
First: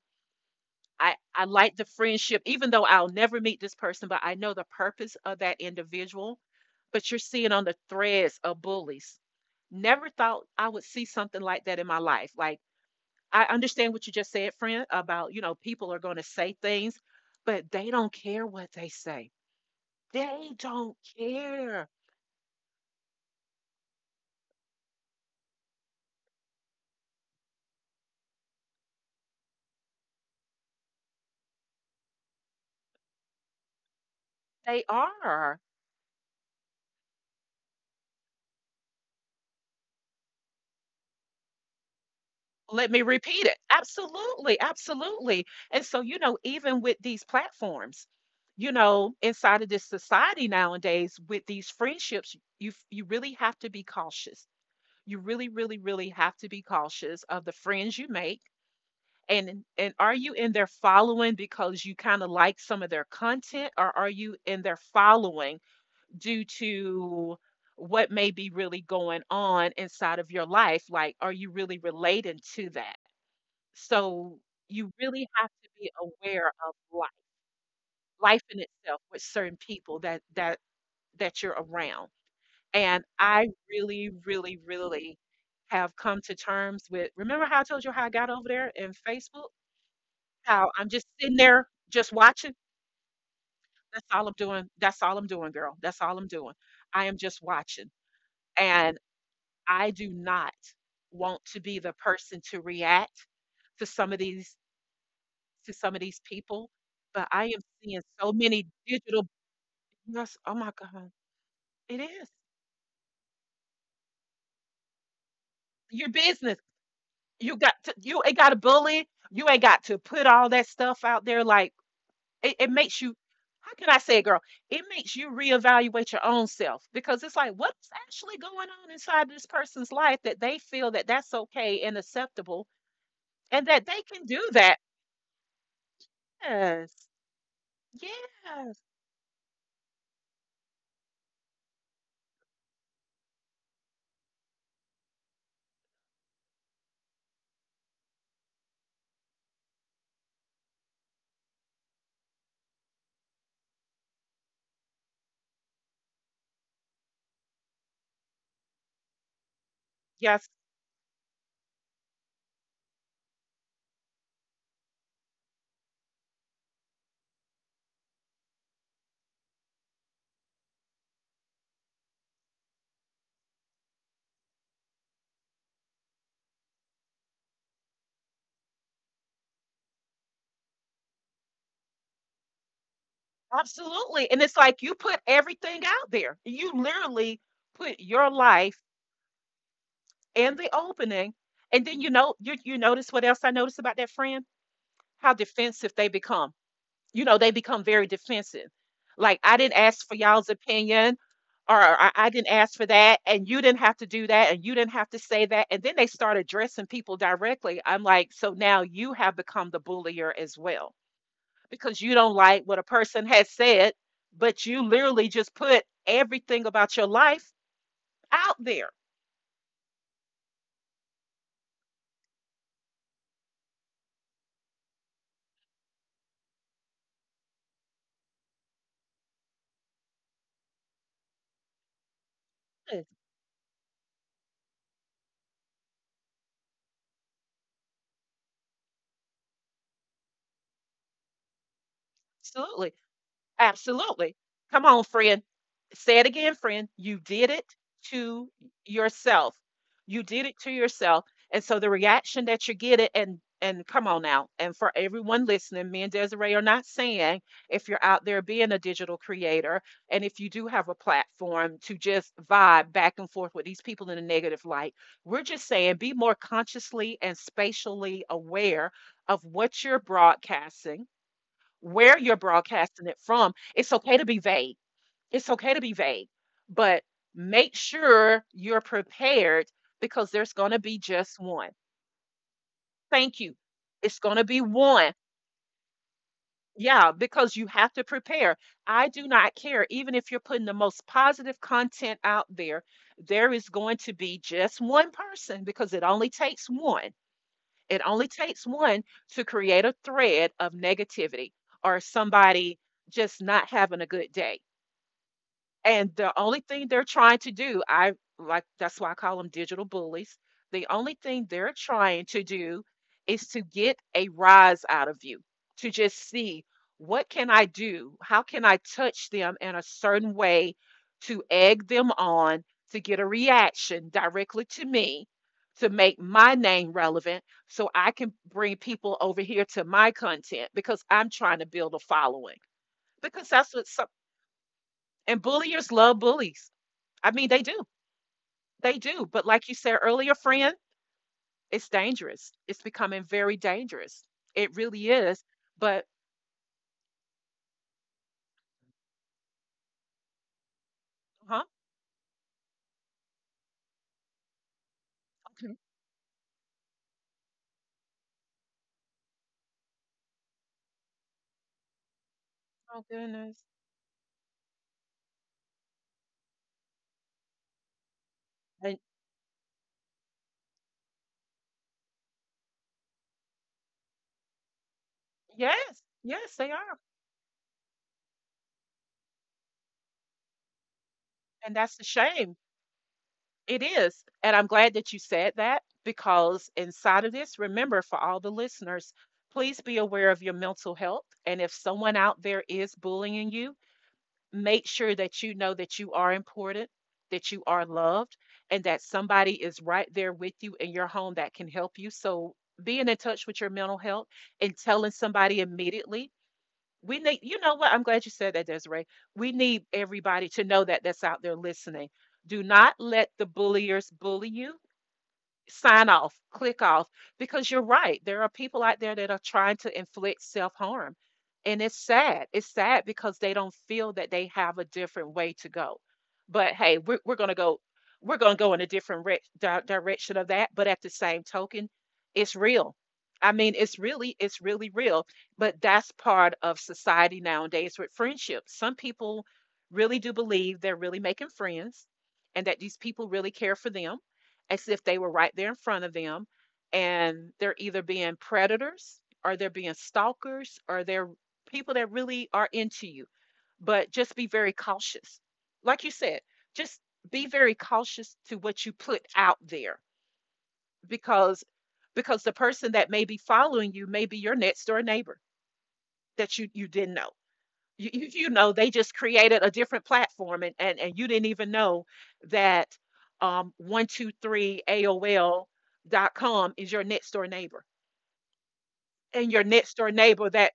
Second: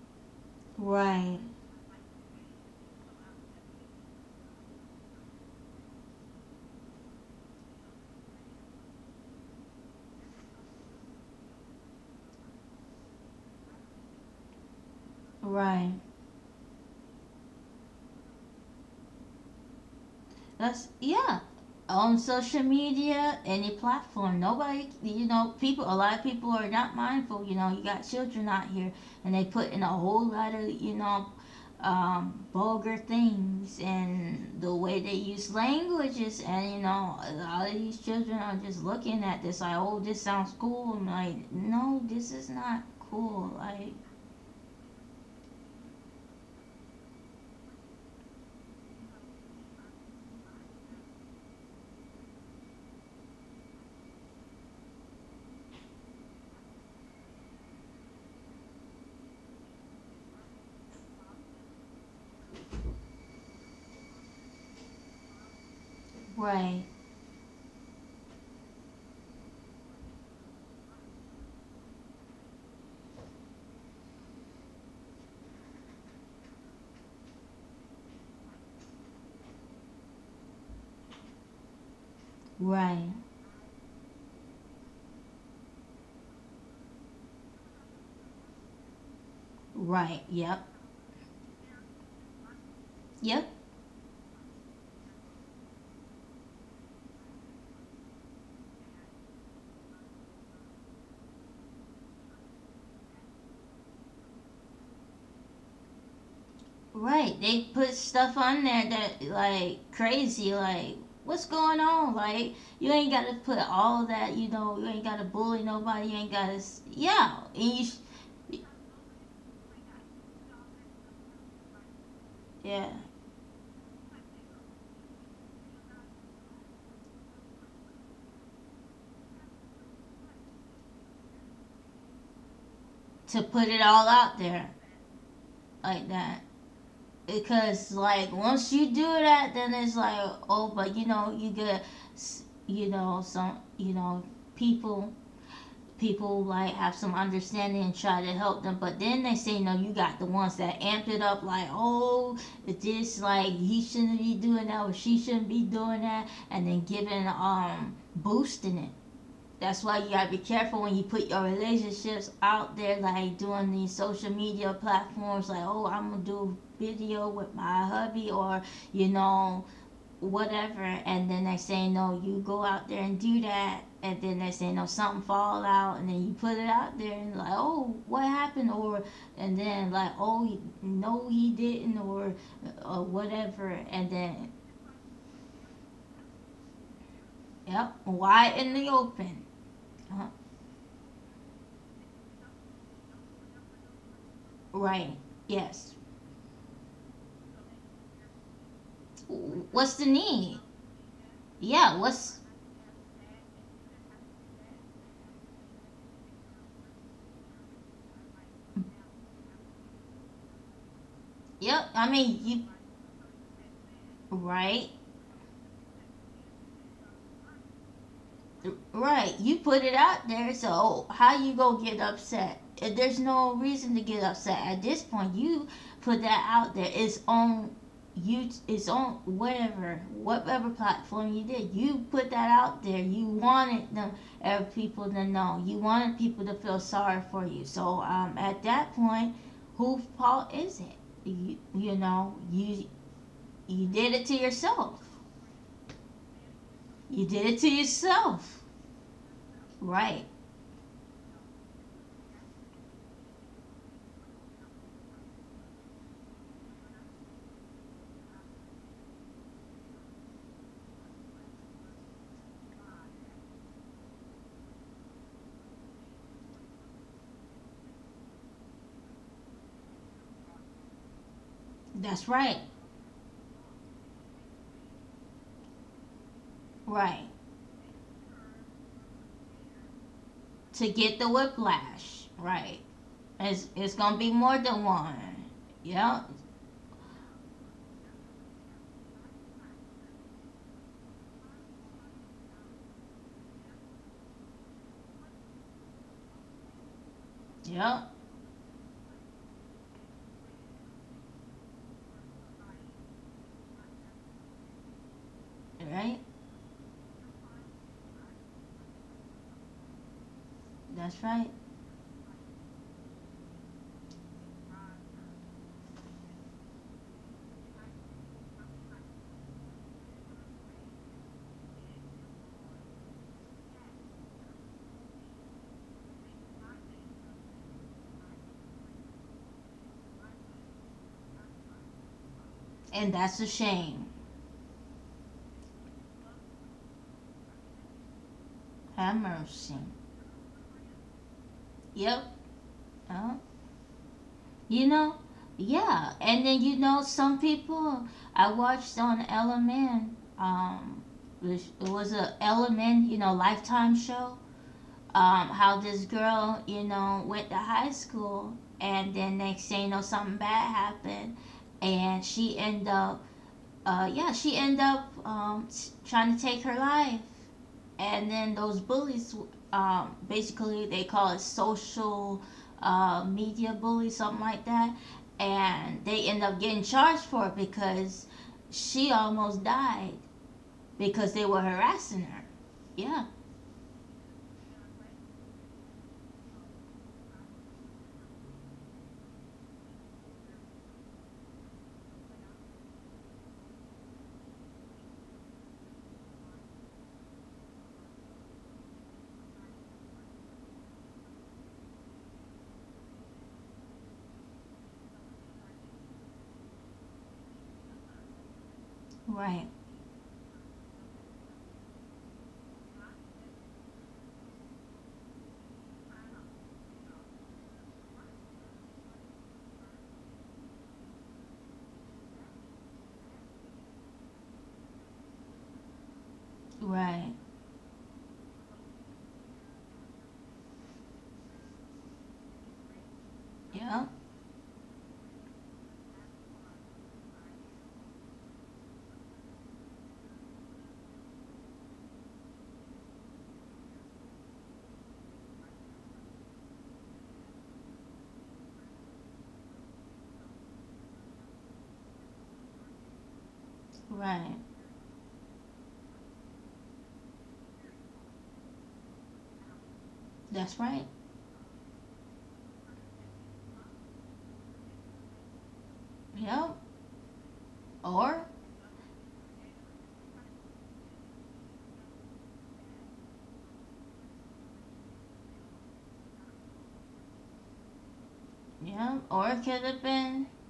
I, Right. I like the friendship, even though I'll never meet this person, but I know the purpose of that individual. But you're seeing on the threads of bullies. Never thought I would see something like that in my life. Like, I understand what you just said, friend, about, you know, people Right. are going to say things, but they don't care what they say, they That's don't yeah. care. On social media, any platform, nobody, you know, people. A lot of people are not mindful. You know, you got children out here, and they put in a whole lot of, you know, vulgar things, and the They way they use are. languages, and you know, a lot of these children are just looking at this like, oh, this sounds cool. I'm like, no, this is not Let me repeat cool. it. Like, Absolutely, absolutely. And so, you know, even with these platforms, you know, inside of this society nowadays, with these friendships, you really have to be cautious. You really, really, really have to be cautious of the friends you make. And are you in their following because you kind of like some of their content, or are you in their following? Due right, to what may be really going on inside of your life. Like, are you really relating to that? So you really have to be aware of life, life in itself, with certain people that you're around. And right, I really, really, really have come to terms with, remember how I told you how I got over there in Facebook? right. Yep, How I'm just sitting there just watching. yep. That's all I'm doing. That's all I'm doing, girl. That's all I'm doing. I am just watching. And. I do not want to be the person to react to some of these, people, but Right. I am They put seeing so stuff many on there that digital, like yes, crazy, oh my like God. what's going It on? is. Like you ain't gotta put all that, you know. You ain't gotta bully Your nobody. You ain't business. gotta, yeah. You And got you, to, you ain't got to bully. You ain't got to put all that stuff out there, like, it yeah, makes you, how can I say it, girl? It makes you reevaluate your own self, because it's like, what's actually going on inside this person's life that they feel that that's okay and acceptable to and put it that they all can out do there that? like that. Yes. Because like once Yes, you do that, then it's like oh, but you know you get, you know some, you know people people like have some understanding and try to help them, but then they say no, you got the ones that amped it up, like oh this, like he shouldn't be doing that or she shouldn't be doing that, and then giving boosting it. That's why you gotta be yes, careful when you put your relationships out there, like doing these social media platforms, like oh I'm gonna do video with my hubby, or you know, whatever, and then they say no, you go out there and do that, and then they say no, something fall out, and then you put it out there, and like oh what happened, or and then like oh no he didn't, or whatever, and absolutely. And then it's like you put everything out there. You literally yep put your why in life the open. uh, in the opening. And then you know, you notice what else I noticed about that friend? right, How defensive yes, they become. You know, they become very defensive. Like, I didn't what's the ask for y'all's need, opinion, or yeah I what's didn't ask for that, and you didn't have to do that, and you didn't have to say that. And then they start addressing people directly. I'm like, so now you have become the bullier as well, yep because I you don't mean you like what a person has said, but you right. literally just put everything about your life out there. Right, you put it out there, so how you gonna get upset? There's no reason to get upset at this point. You put that out there. It's on you. It's on whatever platform you did. You put that out there. You wanted people to know. You wanted people to feel sorry for you. So at that point, whose fault is it? You Absolutely. you did it to Absolutely. Come on, yourself. friend. Say it again, friend. You You did did it it to to yourself. yourself. You Right. did it to yourself. And so the reaction that you get it, and come on now. And for everyone listening, me and Desiree are not saying if you're out there being a digital creator, and if you do have a platform to just vibe back and forth with these people in a negative light, we're just saying be more consciously and spatially aware of what you're broadcasting, where That's you're right. broadcasting it from. It's okay to be vague. It's okay to be vague, but Right. make sure you're prepared because there's going to To be get the just one. whiplash. Right. Thank you. It's It's gonna be going to more be than one. one. Yep. Yeah, because you have to prepare. I do not care. Even if you're putting the most positive content out there, there is going to be just one person, because it only takes one. It Yep. only takes one to create a thread of negativity, or somebody just not having a good day. And Right. the only thing they're trying to do, I, like, that's why I call them digital bullies. The only That's thing right. they're trying to do is to get a rise out of you, to just see, what can I do? How can I touch them in a certain way to egg them on, to get a reaction directly to me, to make my name relevant so I can bring people over here to my content because I'm trying to build a following. And that's a Because that's what some, shame. and bulliers love bullies. I mean, they do. They Have do. But like you mercy. said earlier, friend, it's Yep. dangerous. It's becoming Uh, very dangerous. It you really know. is. But, Yeah. And then you know some people I watched on LMN. Huh? It was a LMN. You know, Lifetime show. Okay. How this girl, you know, went to high school, and then next thing you know, something bad happened, and she end Oh, up, goodness. uh, yeah, she end up trying to take her life, and then those And bullies, basically they call it social media bully, something like that, yes, and they end yes, up they getting are. charged for it because she almost died because they were And that's a harassing her. shame. Yeah, It is. And I'm glad that you said that because inside of this, remember, for all the listeners, please be aware of your mental health. And if someone out there is bullying you, make sure that you know that you are important, that you are loved, and that somebody is right there with you in your home that can help you. So being in touch with your mental health and telling somebody immediately. We need, you know what? I'm glad you said that, Desiree. We right, need everybody to know that, that's out there listening. Do not let the bulliers bully you, sign off, click off, because you're right. There are people out there that are trying to inflict self harm. And it's sad. It's sad because they don't feel that they have a different way to go. But hey, we're, right, we're going to go. We're going to go in a different direction of that, but at the same token, it's real. I mean, yeah. It's really real. But that's part of society nowadays with friendships. Some people really do believe they're really making friends, and that these people really care for them as if they were right there in front of them, and they're either being predators or they're being stalkers or they're people that really are into you, but just be Right. very cautious, like you said, just be very cautious to what you put out there. That's right. Because because the person that may be following you may be your next door neighbor that you Yep. you didn't know. You Or, know, they just created a different platform, and you didn't even know that 123.com is your next door neighbor yeah, and or your it could next have door neighbor. been That,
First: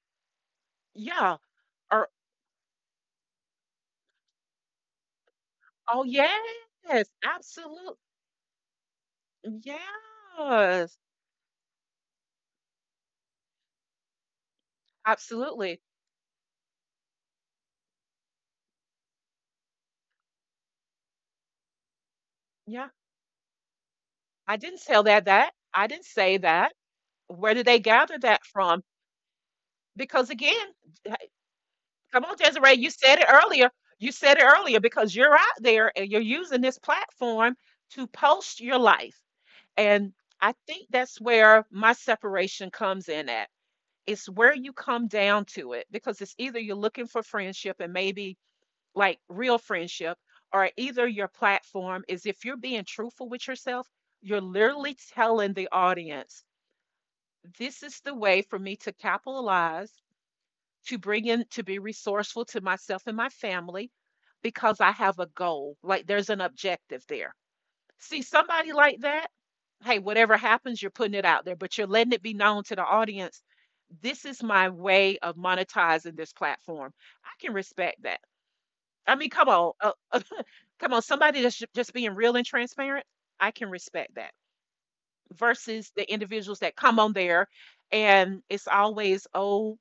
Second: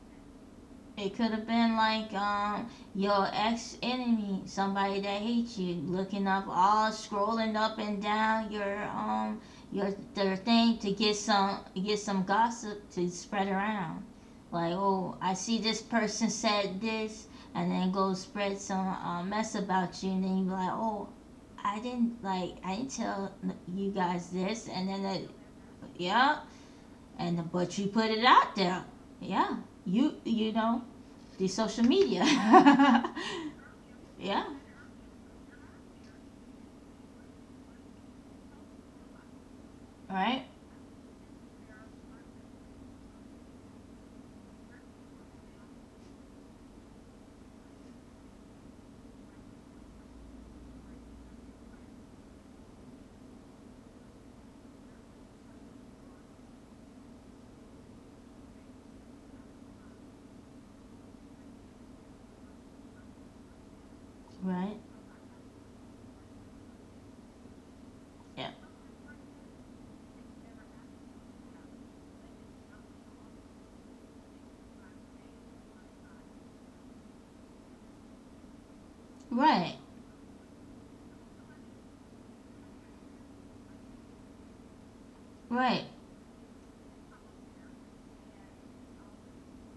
it could yeah. have been Or, like your ex enemy, somebody that hates you, oh looking up all yes, scrolling up absolutely. and down your their thing to Yes, get some gossip to spread around. Like, oh, I see absolutely. this person said this and then go spread some mess about you and then you be like, oh, I didn't like I Yeah, didn't tell you guys I this didn't and tell. then that it, that I didn't say yeah that. and Where did they but you put gather it that out from? there. Yeah. You Because you again, know the social come media on, Desiree, you said it earlier. You said it yeah earlier because you're out there and you're using this platform to post your life. And right I think that's where my separation comes in at. It's where you come down to it, because it's either you're looking for friendship, and maybe like real friendship, or either your platform is, if you're being truthful with yourself, you're literally telling the audience, this is the way for me to capitalize, to bring in, to be resourceful to myself and my family, because right I have a goal. Like, there's an objective there. See, yeah somebody like that, hey, whatever happens, you're putting it out there, but you're letting it be known to the audience. This is my way of monetizing this platform. I can respect that. I mean, come on, right come on, somebody that's just being real and transparent. I can respect that right versus the individuals that come on there, and it's always, oh,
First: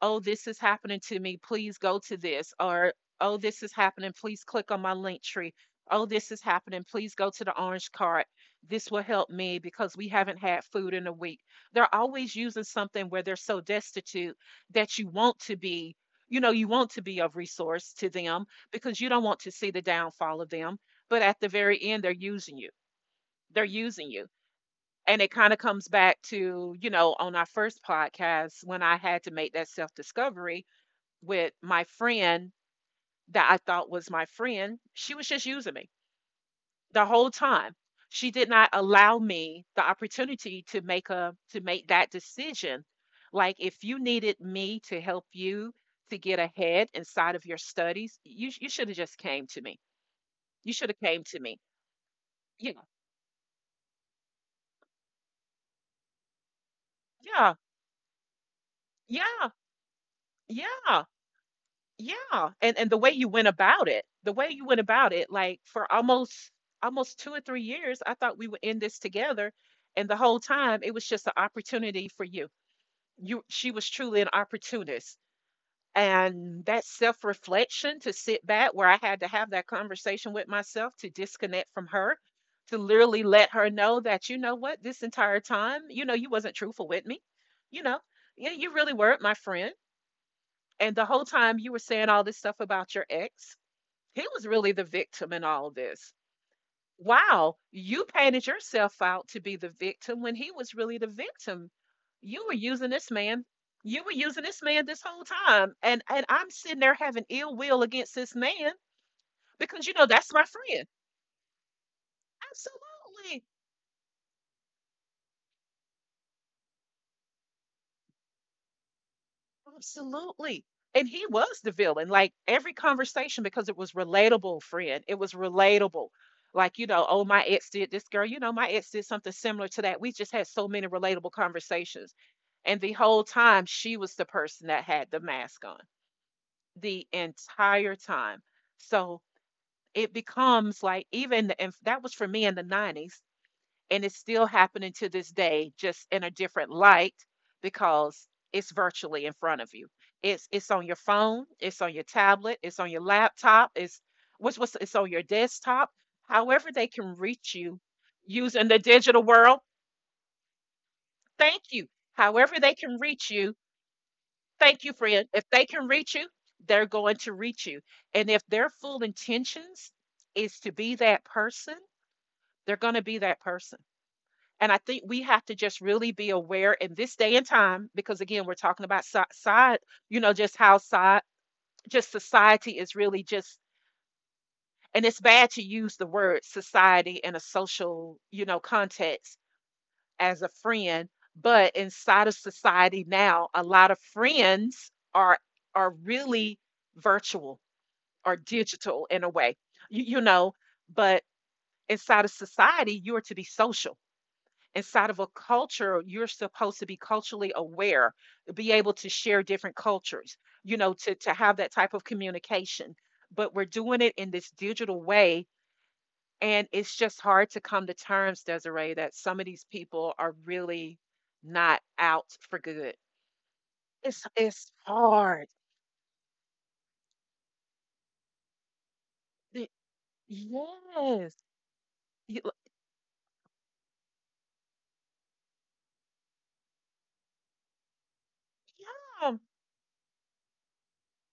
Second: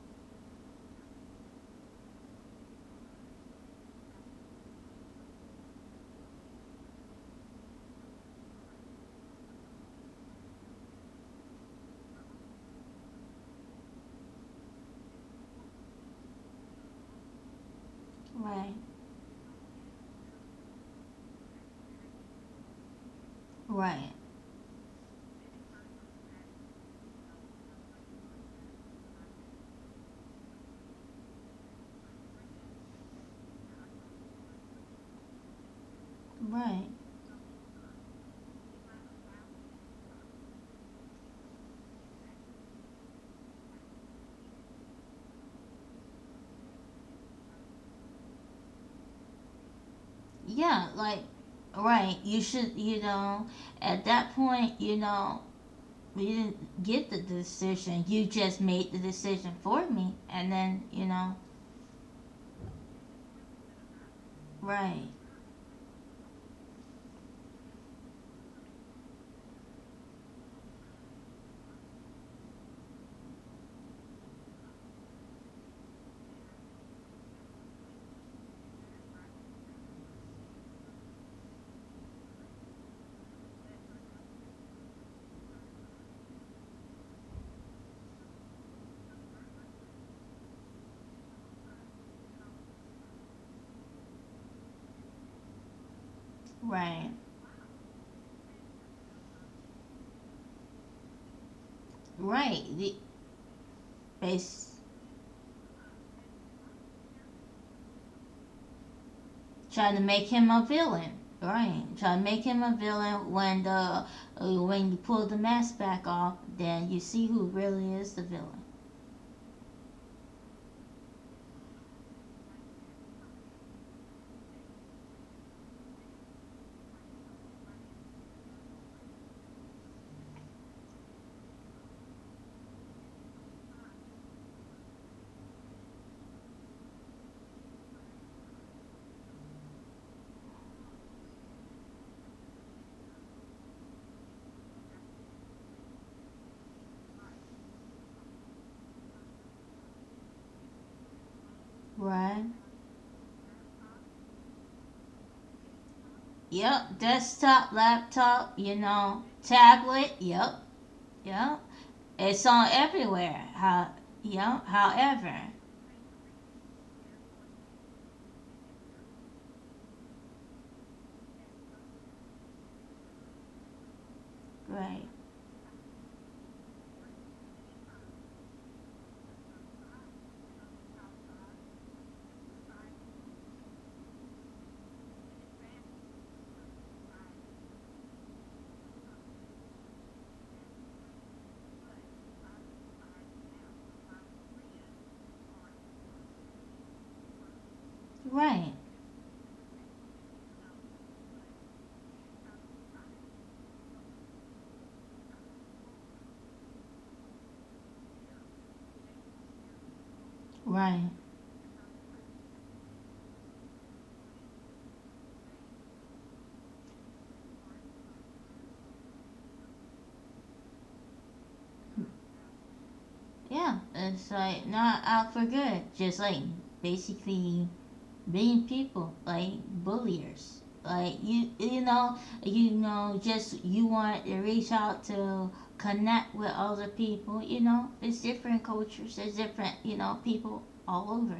oh, this is happening to me. Please go to this. Or, oh, this is happening. Please click on my link tree. Oh, this is happening. Please go to the orange cart. This will help me because we haven't had food in a week. They're always using something where they're so destitute that you want to be, you know, you want to be of resource to them right because you don't want to see the downfall of them. But at the very end, they're using you. They're using right you, and it kind of comes back to, you know, on our first podcast, when I had to make that self discovery with my friend, that I thought was my friend, she was just using me right the whole time. She did not allow me the opportunity to make a, to make that decision. Like, if you needed me to help you to get ahead inside of your studies, you you should have just came to me. You yeah should have like came to me. right you should Yeah, you know at that point you know you didn't get the yeah, decision you just made the decision yeah, for me and then you yeah. know Yeah, And the way you went about it, the way you went right about it, like for almost 2 or 3 years, I thought we would end this together, and the whole time it was just an opportunity for you. You, she was truly an opportunist, and that self reflection to sit back, where I had to have that conversation with myself to disconnect from her, to literally let her know that, you know what, this entire time, you know, you wasn't truthful with me, you know, yeah, you really weren't my friend. And the whole time you were saying all this stuff about your ex, he was really the victim in all of this. right Wow, you painted yourself out to be the victim when he was really the victim. You were right using the this man. You were using this base man this whole time. And I'm sitting there having ill will against this man, because trying you to know make that's my him a friend. villain, right? Trying to make him a villain Absolutely. when the when you pull the mask back off, then you see who really is the villain, Absolutely. And he was the villain. Like, every conversation, because it was relatable, friend. It was relatable. Like, you know, oh, my ex did this girl. You know, my ex did something similar to that. We just had so many relatable conversations. And the whole time, she was the person that had the mask on the entire time. So it becomes like, even, and that was for me in the 90s, and it's still happening to this day just in a different light, because it's virtually in front of you. It's on your phone, it's on your right? tablet, it's on your laptop, it's what's it's on your desktop. However they Yep, can reach desktop, you, laptop, using you the know, digital world. tablet. Yep, yep, Thank you. it's However on they can reach everywhere. you. How, yep, Thank you, friend. however, If they can reach you, they're going to reach you. And if their full intentions is to be that person, they're going to be that person. And I think right, we have to just really be aware in this day and time, because again, we're talking about side, you know, just how just society is really just, and it's bad to use the word society in a social, you know, context as a friend. But inside of society now, a lot of friends are really virtual or right, digital in a way, you know. But inside of society, you are to be social. Inside of a culture, you're supposed to be culturally aware, be able to share different cultures, you know, right. To have that type of communication. But we're doing it in this digital way. And it's just hard to come to terms, Desiree, that some of these people are really not out for good. Yeah, it's It's like it's not out for hard. good. Just like basically being people like The- bulliers like Yes. you You- you know just you want to reach out to connect with other people you know it's different cultures there's Yeah. different you know people all over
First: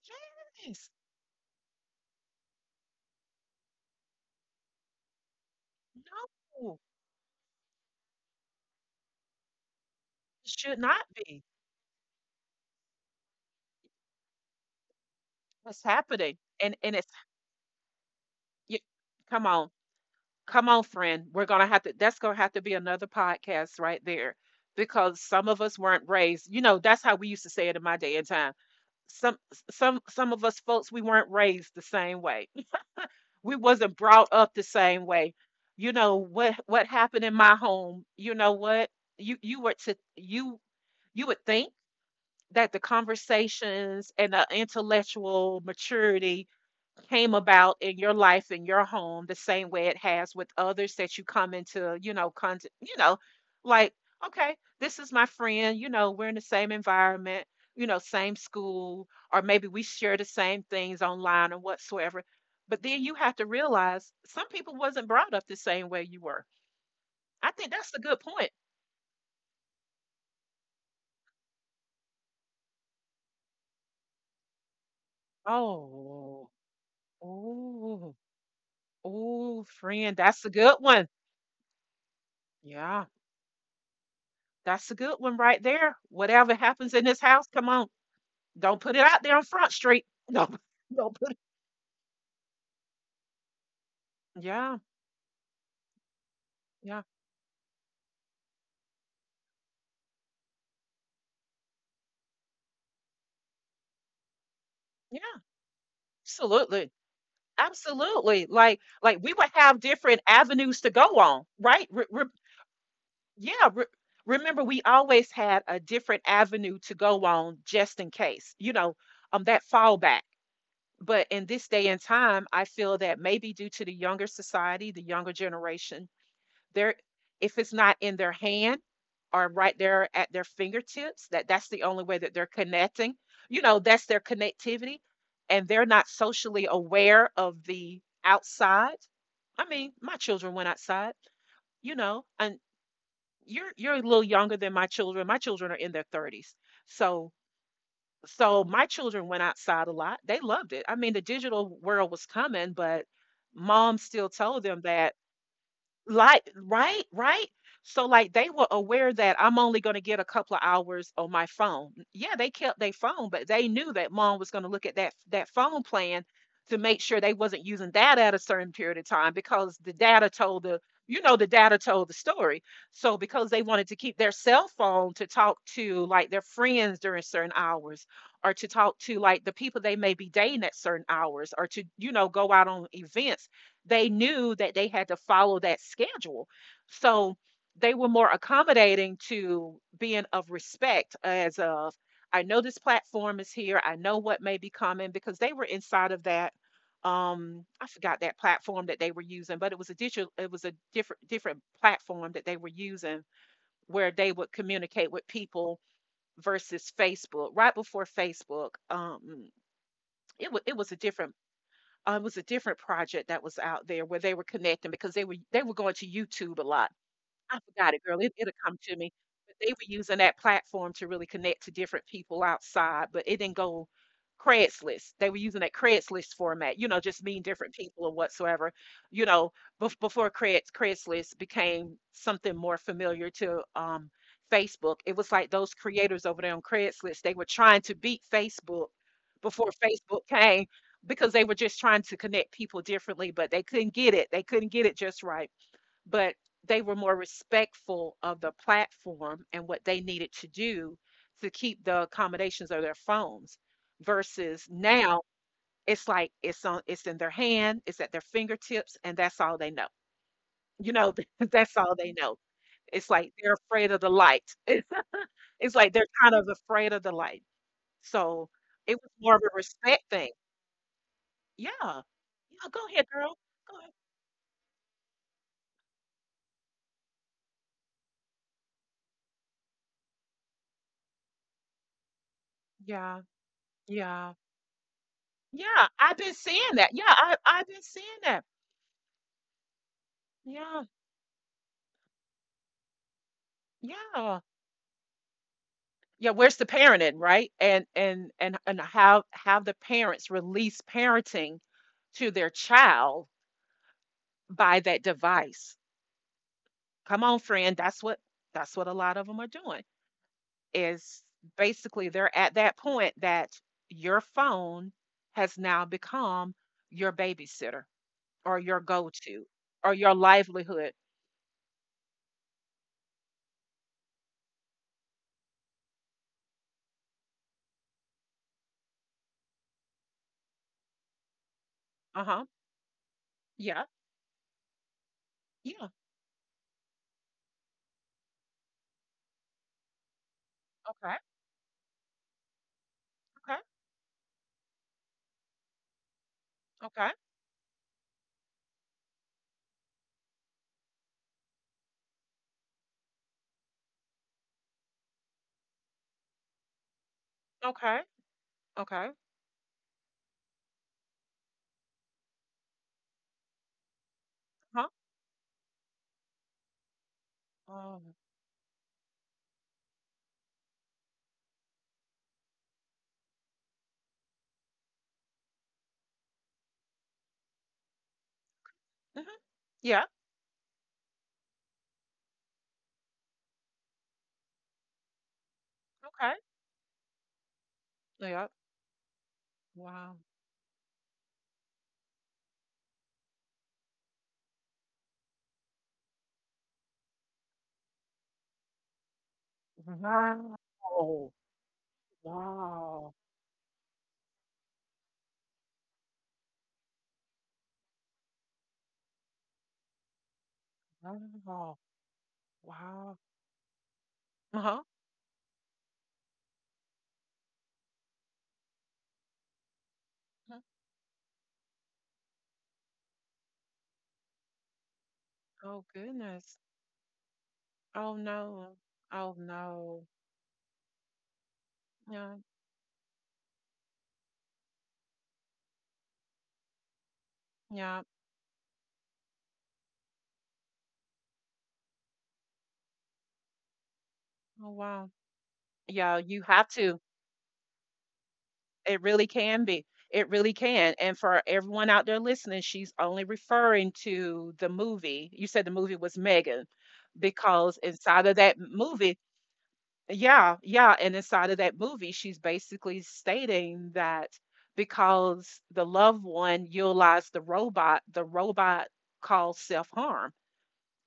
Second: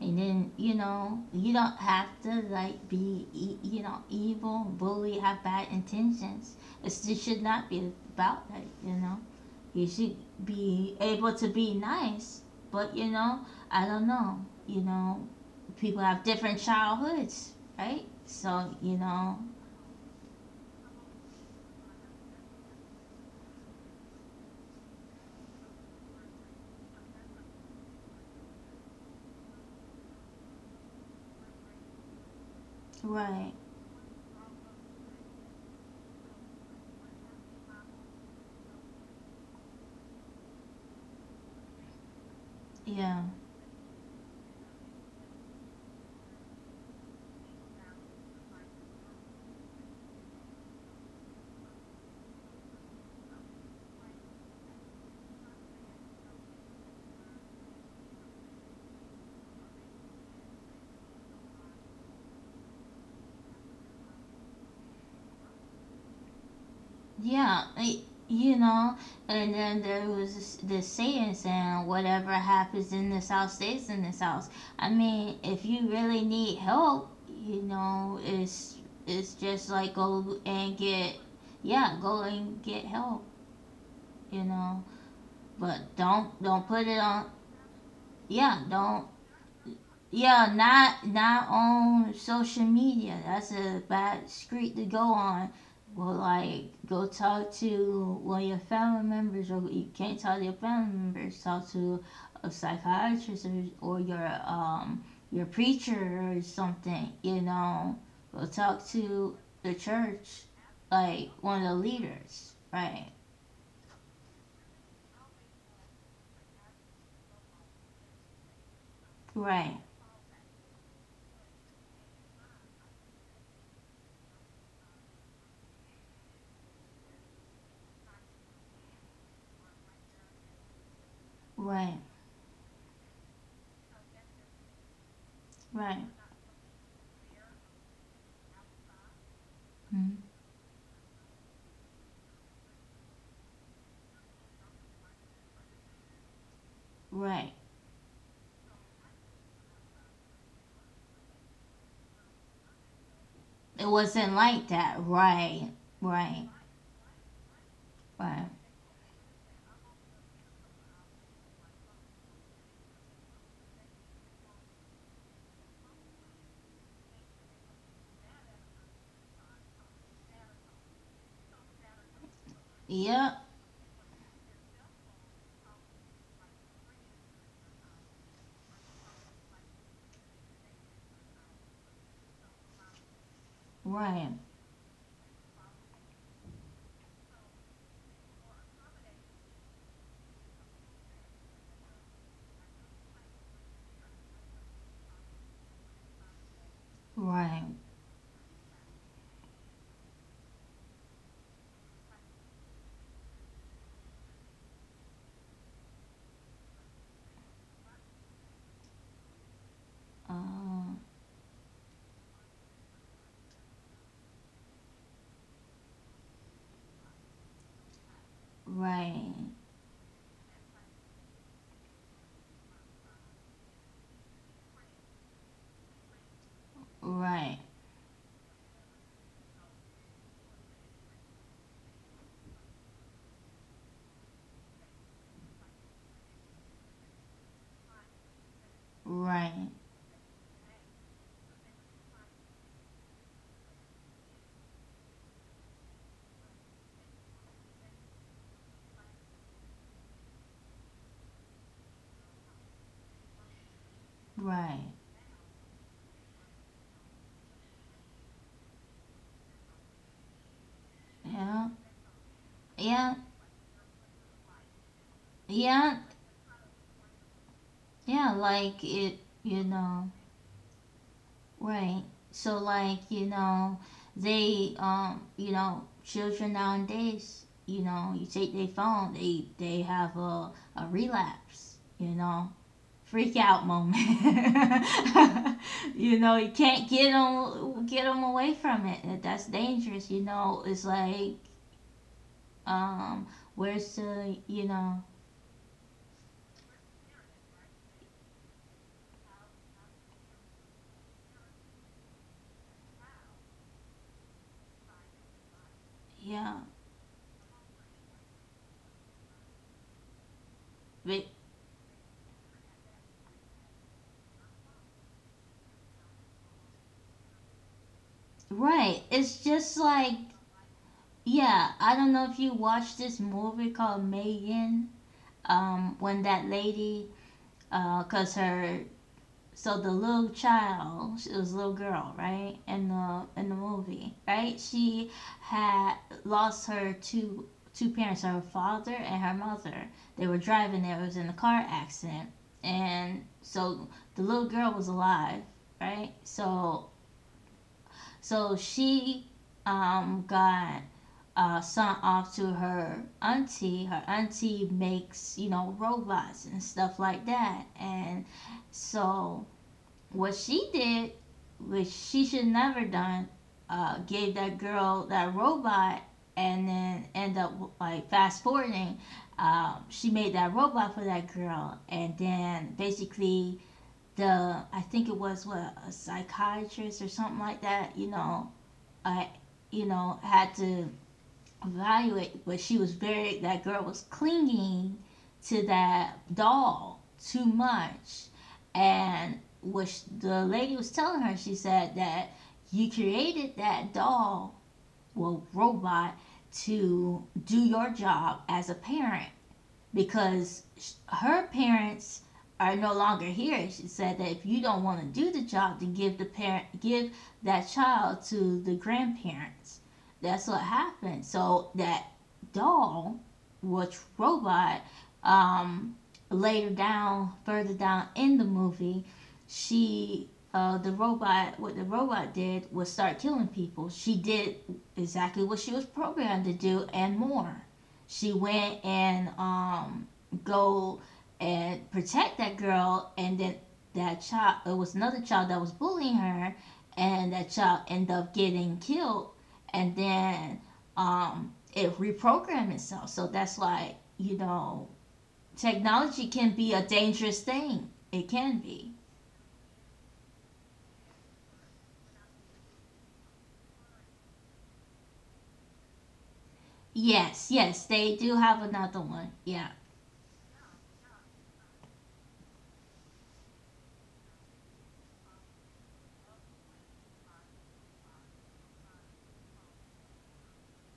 and then you Yes. know you don't have to like be e- you know evil bully have bad intentions No. it should not be about that you know you should It should be not able be. to be nice, but you know, I don't know. You know, What's people have happening? different And it's, childhoods, right? So, you, you know, come on. Come on, friend. We're going to have to, that's going to have to be another podcast right there, because some of us weren't raised. You know, that's how we used to say it in my day and time. Some, some of us folks, we weren't raised the same way. right. We wasn't brought up the same way. You know what happened in my home, you know what? You were to you you would think that the Yeah. conversations and the intellectual maturity came about in your life in your home the same way it has with others that you come into, you know, you know, like, okay, this is my friend, you know, we're in the same environment, you know, same school, or maybe we share the same things online or whatsoever. But then you have to realize, some people wasn't brought up the same way you were. I Yeah. think that's a I- good point. you know, and then there was this, this saying, whatever happens in this house stays in this house. I mean, if you really Oh, need help, you oh know, it's oh just like friend, go that's a good and one. get, yeah, go and get Yeah, help, you know. that's a good one right there. But don't Whatever don't put happens it in this on. house, come on. Yeah, Don't put it don't. out there on Front Street. No, Yeah, not don't put it. not on social media. That's a bad Yeah, street to go on. Well, like yeah, go talk to one of your family members, or you can't talk to your family members. Talk to a psychiatrist, or or your yeah. your preacher or Absolutely, something. You know, absolutely. go talk Like we to would the have different church, avenues to go like on, one of the right? Leaders. Right, Yeah. Remember, we always had a different avenue to go on just in case. You know, that right, fallback. But in this day and time, I feel that maybe due to the younger society, the younger generation, There, if it's not in their hand or right there at their fingertips, that that's the right, only way that they're connecting. You know, that's their connectivity, and they're right, not socially aware of the outside. I mean, my mm, children went outside, you know, and you're a little younger than my children. My children are in their 30s. So right. so my children went outside a lot. They loved it. I mean, the digital world was coming, but It mom still wasn't told like them that, that, right? like, Right, right, right. So like, they right. were aware that I'm only going to get a couple of hours on my phone. Yeah, they kept their phone, but they knew that mom was going to look at that phone plan to make sure they wasn't using data at a certain period of time because the data told the you know the data told the story. So Yeah, because they wanted to keep their cell phone to talk to like their friends during certain hours, or to talk to like the people they may be dating at certain hours, or to go out on events, they right, knew that they had to follow that schedule. So they were more accommodating to being of respect as of, I know this platform is here. I know what may be coming because they were inside of that. right. I forgot that platform that they were using, but it was a different platform that they were using where they would communicate with people versus Facebook. Right before Facebook, it was Uh, a different project that was out there where they were connecting because they were going to YouTube a lot. I forgot it, girl. It'll come to me. right, But they were using that platform to really connect to different people outside, but it didn't go. Craigslist. They were using that Craigslist format, you know, just meeting right, different people or whatsoever, you know, before Craigslist became something more familiar to, Facebook. It was like those creators over there on Craigslist, they were trying to beat Facebook before right, Facebook came because they were just trying to connect people differently, but they couldn't get it. They couldn't get it just right. But they were more respectful of the platform and what they needed to do to keep the accommodations of their phones versus right. now it's like it's on, it's in their hand, it's at their fingertips, and that's all they know, you know. Yeah, That's all they know. It's yeah, like they're afraid of the light. It's like yeah, they're kind of afraid of the light. yeah. So Like it was it, more of a you respect know. thing. Yeah, Right. So yeah, go ahead, like you girl. Go know, ahead. they you know, children nowadays, you know, you take their phone, they have a relapse, you know. Yeah, Freak out yeah, moment. yeah, I've You been know, you seeing that. can't Yeah, get I've been them get seeing them that. away from it. That's dangerous. You know, Yeah, it's like um, where's yeah. the you know Yeah, where's the parenting, right? And how the parents release parenting to their child by that device. yeah Come on, friend, that's what a lot of them are doing. but, Is basically they're at that point that your phone has now become your babysitter or your right. It's go-to just or like your livelihood. yeah. I don't know if you watched this movie called Megan. When that lady, cause her so the little child, she was a little girl, Uh-huh. right? In the Yeah. movie, right? She Yeah. had lost her two two parents, her father and her mother. They were driving. They was Okay. in a car accident, and Okay. so the little girl was alive, right? So Okay. so she got sent off to her auntie. Her auntie makes you know robots and stuff like that, Okay. and Okay. so what she did, which she should never done, gave that Uh-huh. girl that robot and then end up like Um, fast forwarding. She made that robot for that girl, and then basically the I think it was what a psychiatrist or something like that. You know, mhm. I you Yeah. know had to evaluate, but she was very that girl was clinging to that Okay. doll too much, Yeah. and what sh- Wow. the lady was telling her, she said that you created that doll, well, robot, to do your job as a parent Wow. because her parents are no Wow. longer here. She said that if you don't want to do the job, to give the parent, give that child to the grandparents. That's what happened. So Wow. that Wow. doll, which Uh-huh. robot, um, later down, further down in the movie, she. uh The robot, what the robot did was start killing people. She did exactly what she was Oh, programmed to goodness. do and more Oh, she no. went and Oh, no. um go and Yeah. protect that girl and then that child it was another child that was bullying her and that child Yeah. ended up getting killed and then it reprogrammed itself so that's why you Oh, know wow. Yeah, technology you can have be a to. dangerous thing it can be It really can be. It really can. And for everyone out there listening, she's only referring to the movie. You said the movie was Megan yes because yes they inside of do that have another movie. one yeah Yeah, yeah. And inside of that movie, she's basically stating that because the loved one utilized the robot caused self-harm.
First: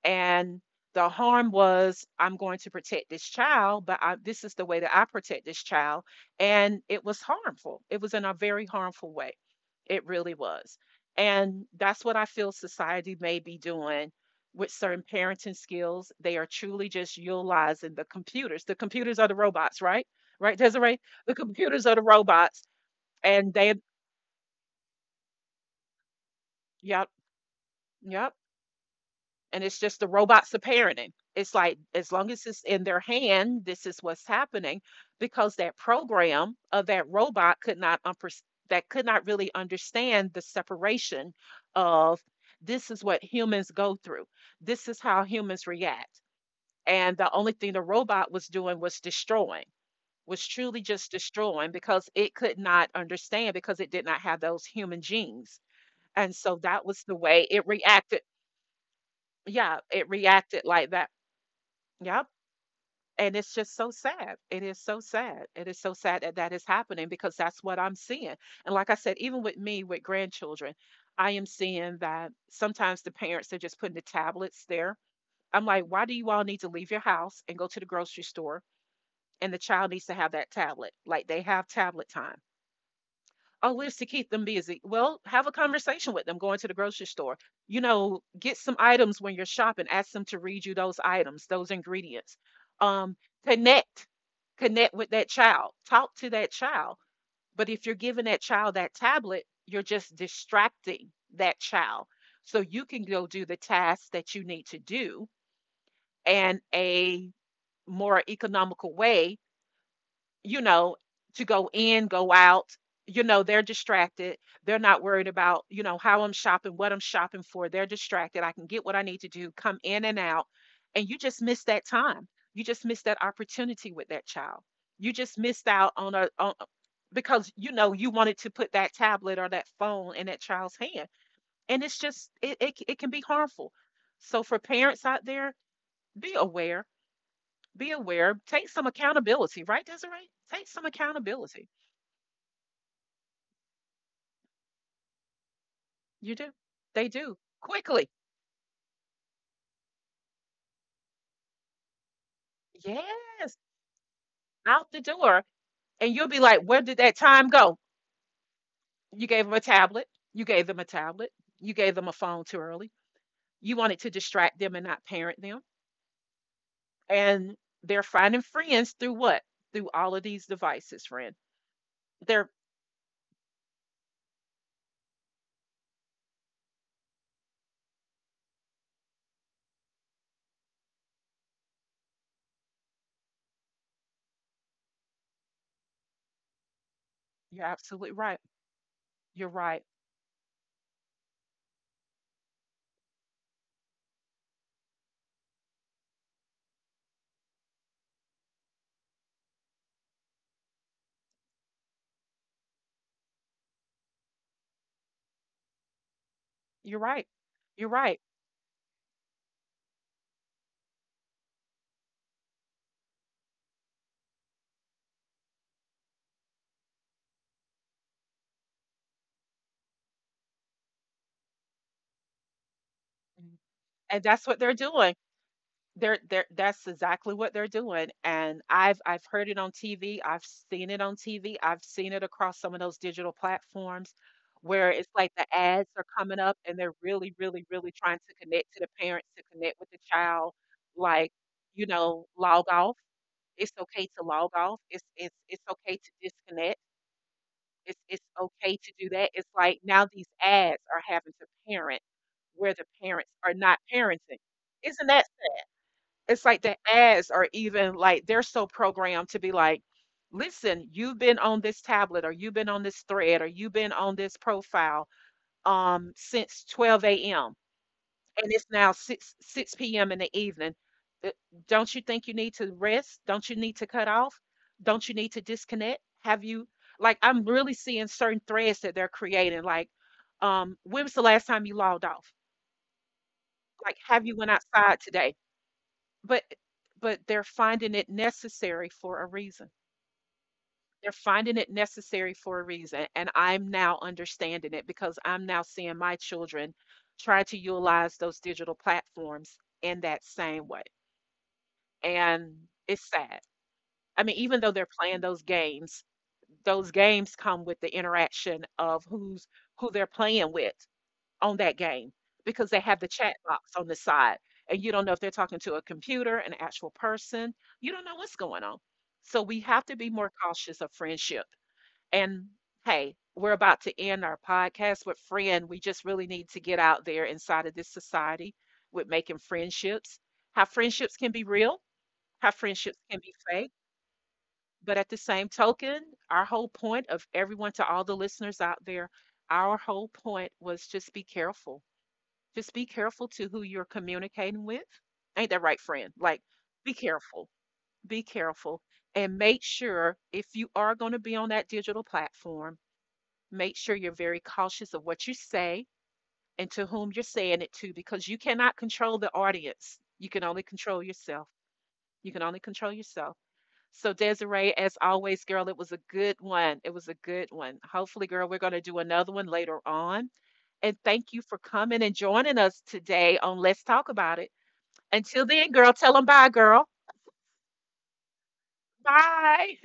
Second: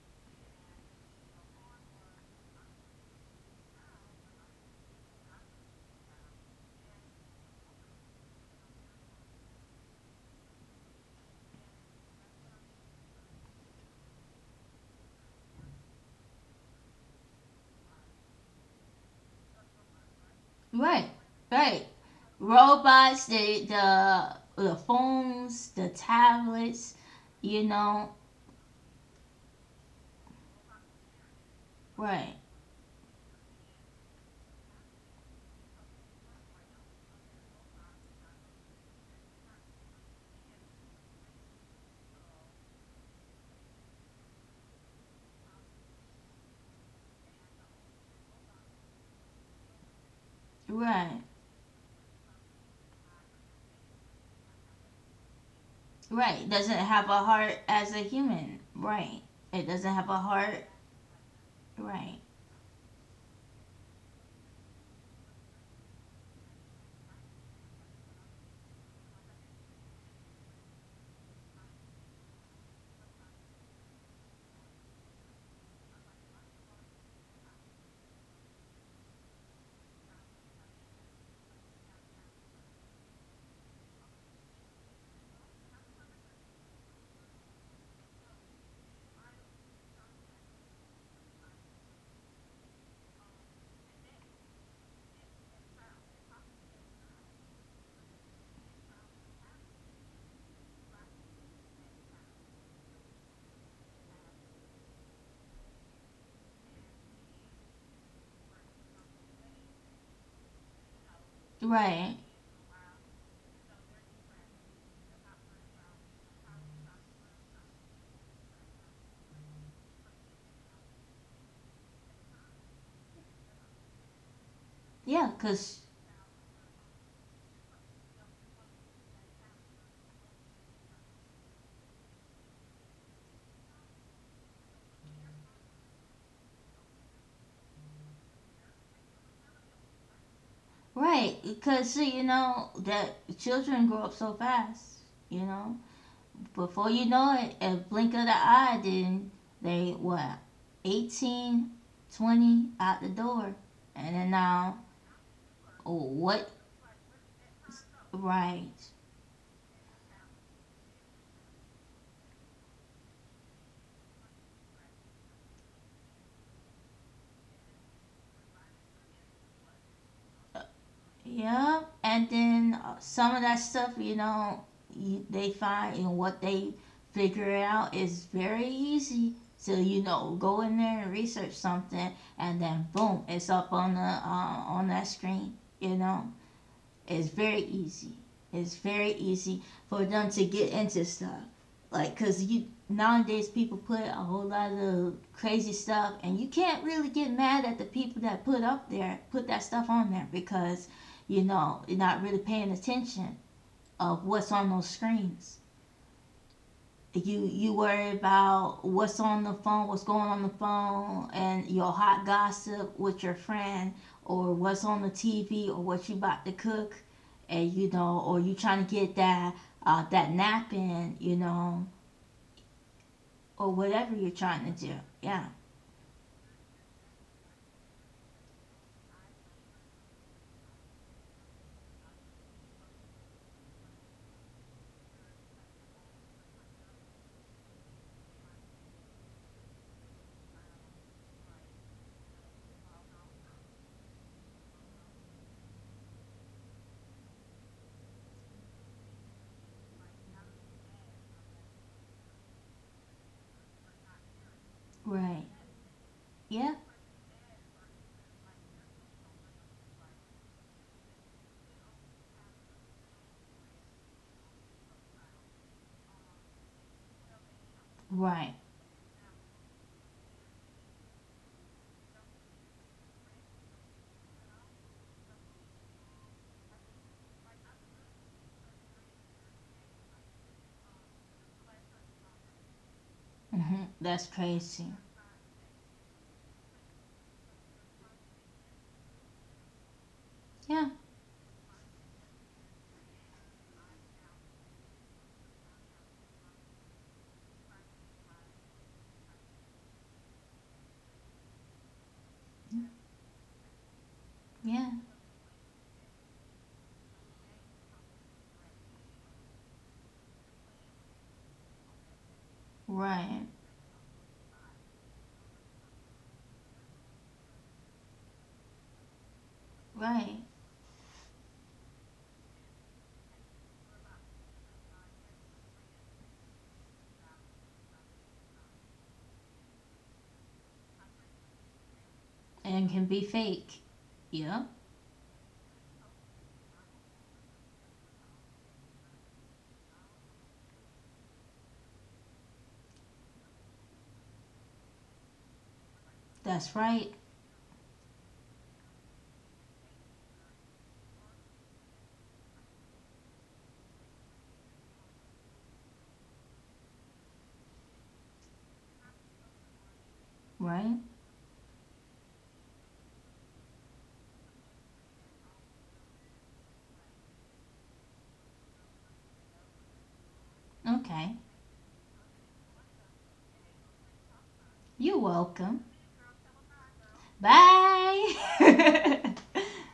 And the harm was, I'm going to protect this child, but this is the way that I protect this child. And it was harmful, it was in a very harmful way. It really was. And that's what I feel society may be doing with certain parenting skills. They are truly just utilizing the computers. The computers are the robots, right? Right, Desiree? right, The computers right. are the robots. Robots, And they the phones, the tablets, Yep. you know. Yep. And it's just, the robots are parenting. It's like, as long Right, as it's in their hand, this is what's happening because that program of that robot could not that could not really understand the separation of, this is what humans go through. This is how humans react. And the only thing the robot was doing was destroying, was truly just right, destroying because it could not understand, because it did not have those human genes. And right. so Doesn't that have was a the way heart it as a reacted. human. Right. It Yeah, doesn't have a it heart. reacted like that. Right, Yep. And it's just so sad. It is so sad. It is so sad that that is happening because that's what I'm seeing. And like I said, even with me with grandchildren, I am seeing that sometimes the parents are just putting the tablets there. I'm like, why do you all need to leave your house and go to the grocery store and the child needs to have that tablet? Like, they have tablet time. Oh, lives to keep them busy. Well, have a conversation with them going to the grocery store. You know, get some items when you're shopping. Ask them to read you those items, those ingredients. Um, Connect, connect with that child. Talk to that child. But if you're giving that child that tablet, you're just distracting that child so you can go do the tasks that you need to do in a more economical way, you know, to go in, right. go out. You know, they're distracted. They're not worried about, you know, how I'm shopping, what I'm shopping for. They're distracted. I can get what I need to do, come in and out. And you just missed that time. You just missed that opportunity with that child. You Yeah, just missed cause out on a on, because you know, you wanted to put that tablet or that phone in that child's hand. And it's just it can be harmful. So for parents out there, be aware, be aware, take some accountability, right, Desiree? Take some right, accountability. cause see, you know that children grow up so fast. You know, You do. before you They know do. it, a blink Quickly. of the eye, then they what, 18, 20 out the door. Yes. And then now Out the door. oh, And you'll be what? like, where did that time go? Right. You gave them a tablet. You gave them a tablet. You gave them a phone too early. You wanted to distract them and not parent them. And they're finding friends through what? Through all of these devices, friend. Yeah. And They're then some of that stuff, you know, you, they find and what they figure out is very easy. So you know, go in there and research something, and then boom, it's up on the on that screen. You know. It's very You're easy. absolutely right. It's very You're easy right. for them to get into stuff. Like, cause you nowadays people put a whole lot of crazy stuff, and you can't really get mad at the people that put up there, put that stuff on there, because you know you're not really paying attention of what's on those screens You're right. you you You're worry right. about what's on the phone what's going on the phone and your hot gossip with your friend or what's on the TV or what you about to cook and you know or you trying to get that that nap in you know or whatever you're And that's what trying they're to do doing. yeah They're That's exactly what they're doing, and I've heard it on TV, I've seen it on TV, I've seen it across some of those digital platforms where it's like the ads are coming up and they're really, really, really trying to connect to the parents, to connect with the child, like, you know, log off. It's okay to log off. It's okay to disconnect. It's okay to do that. It's like now these ads are having to parent where the parents are not parenting. Isn't that, right it's like yeah the ads are even like they're so programmed to be like, listen, you've been on this tablet, or you've been on this thread, or you've been on this profile since 12 a.m. right and it's now 6 p.m. in the evening. Uh, Don't you think you need to rest? Don't you need to cut off? Don't you need to disconnect? Have you, like, I'm really seeing certain threads that they're creating, like, when was the last time you logged off? hmm Like, that's have you went crazy outside today? but but they're finding it necessary for a reason. yeah They're finding it necessary for a reason, and I'm now understanding it because I'm now seeing my children try to utilize those digital platforms in that same way. And it's sad. I mean, even though yeah they're playing those games come with the interaction of who's who they're playing with on that game because they have the right chat box on the side and you don't know if they're talking to a computer, an actual person. You don't know what's going on. So we have to be right more cautious of friendship. And hey, we're about to end our podcast with friend. We just really need to get out there inside of this society with making friendships. How friendships can be real, how and can friendships be can be fake fake. yeah But at the same token, our whole point of everyone, to all the listeners out there, our whole point was just be careful, just be careful to who you're communicating with. Ain't that right, friend? Like, that's be right careful. Be careful. And make sure if you are going to be on that digital platform, make sure you're very cautious of what you say and to whom you're saying it to because you cannot control the audience. You can only right control yourself. You can only control yourself. So, Desiree, as always, girl, it was a good one. It was a good one. Hopefully, girl, we're going to do another one later on. And okay thank you for coming and joining us today on Let's Talk About It. you're Until then, welcome girl, tell them bye, girl. bye Bye.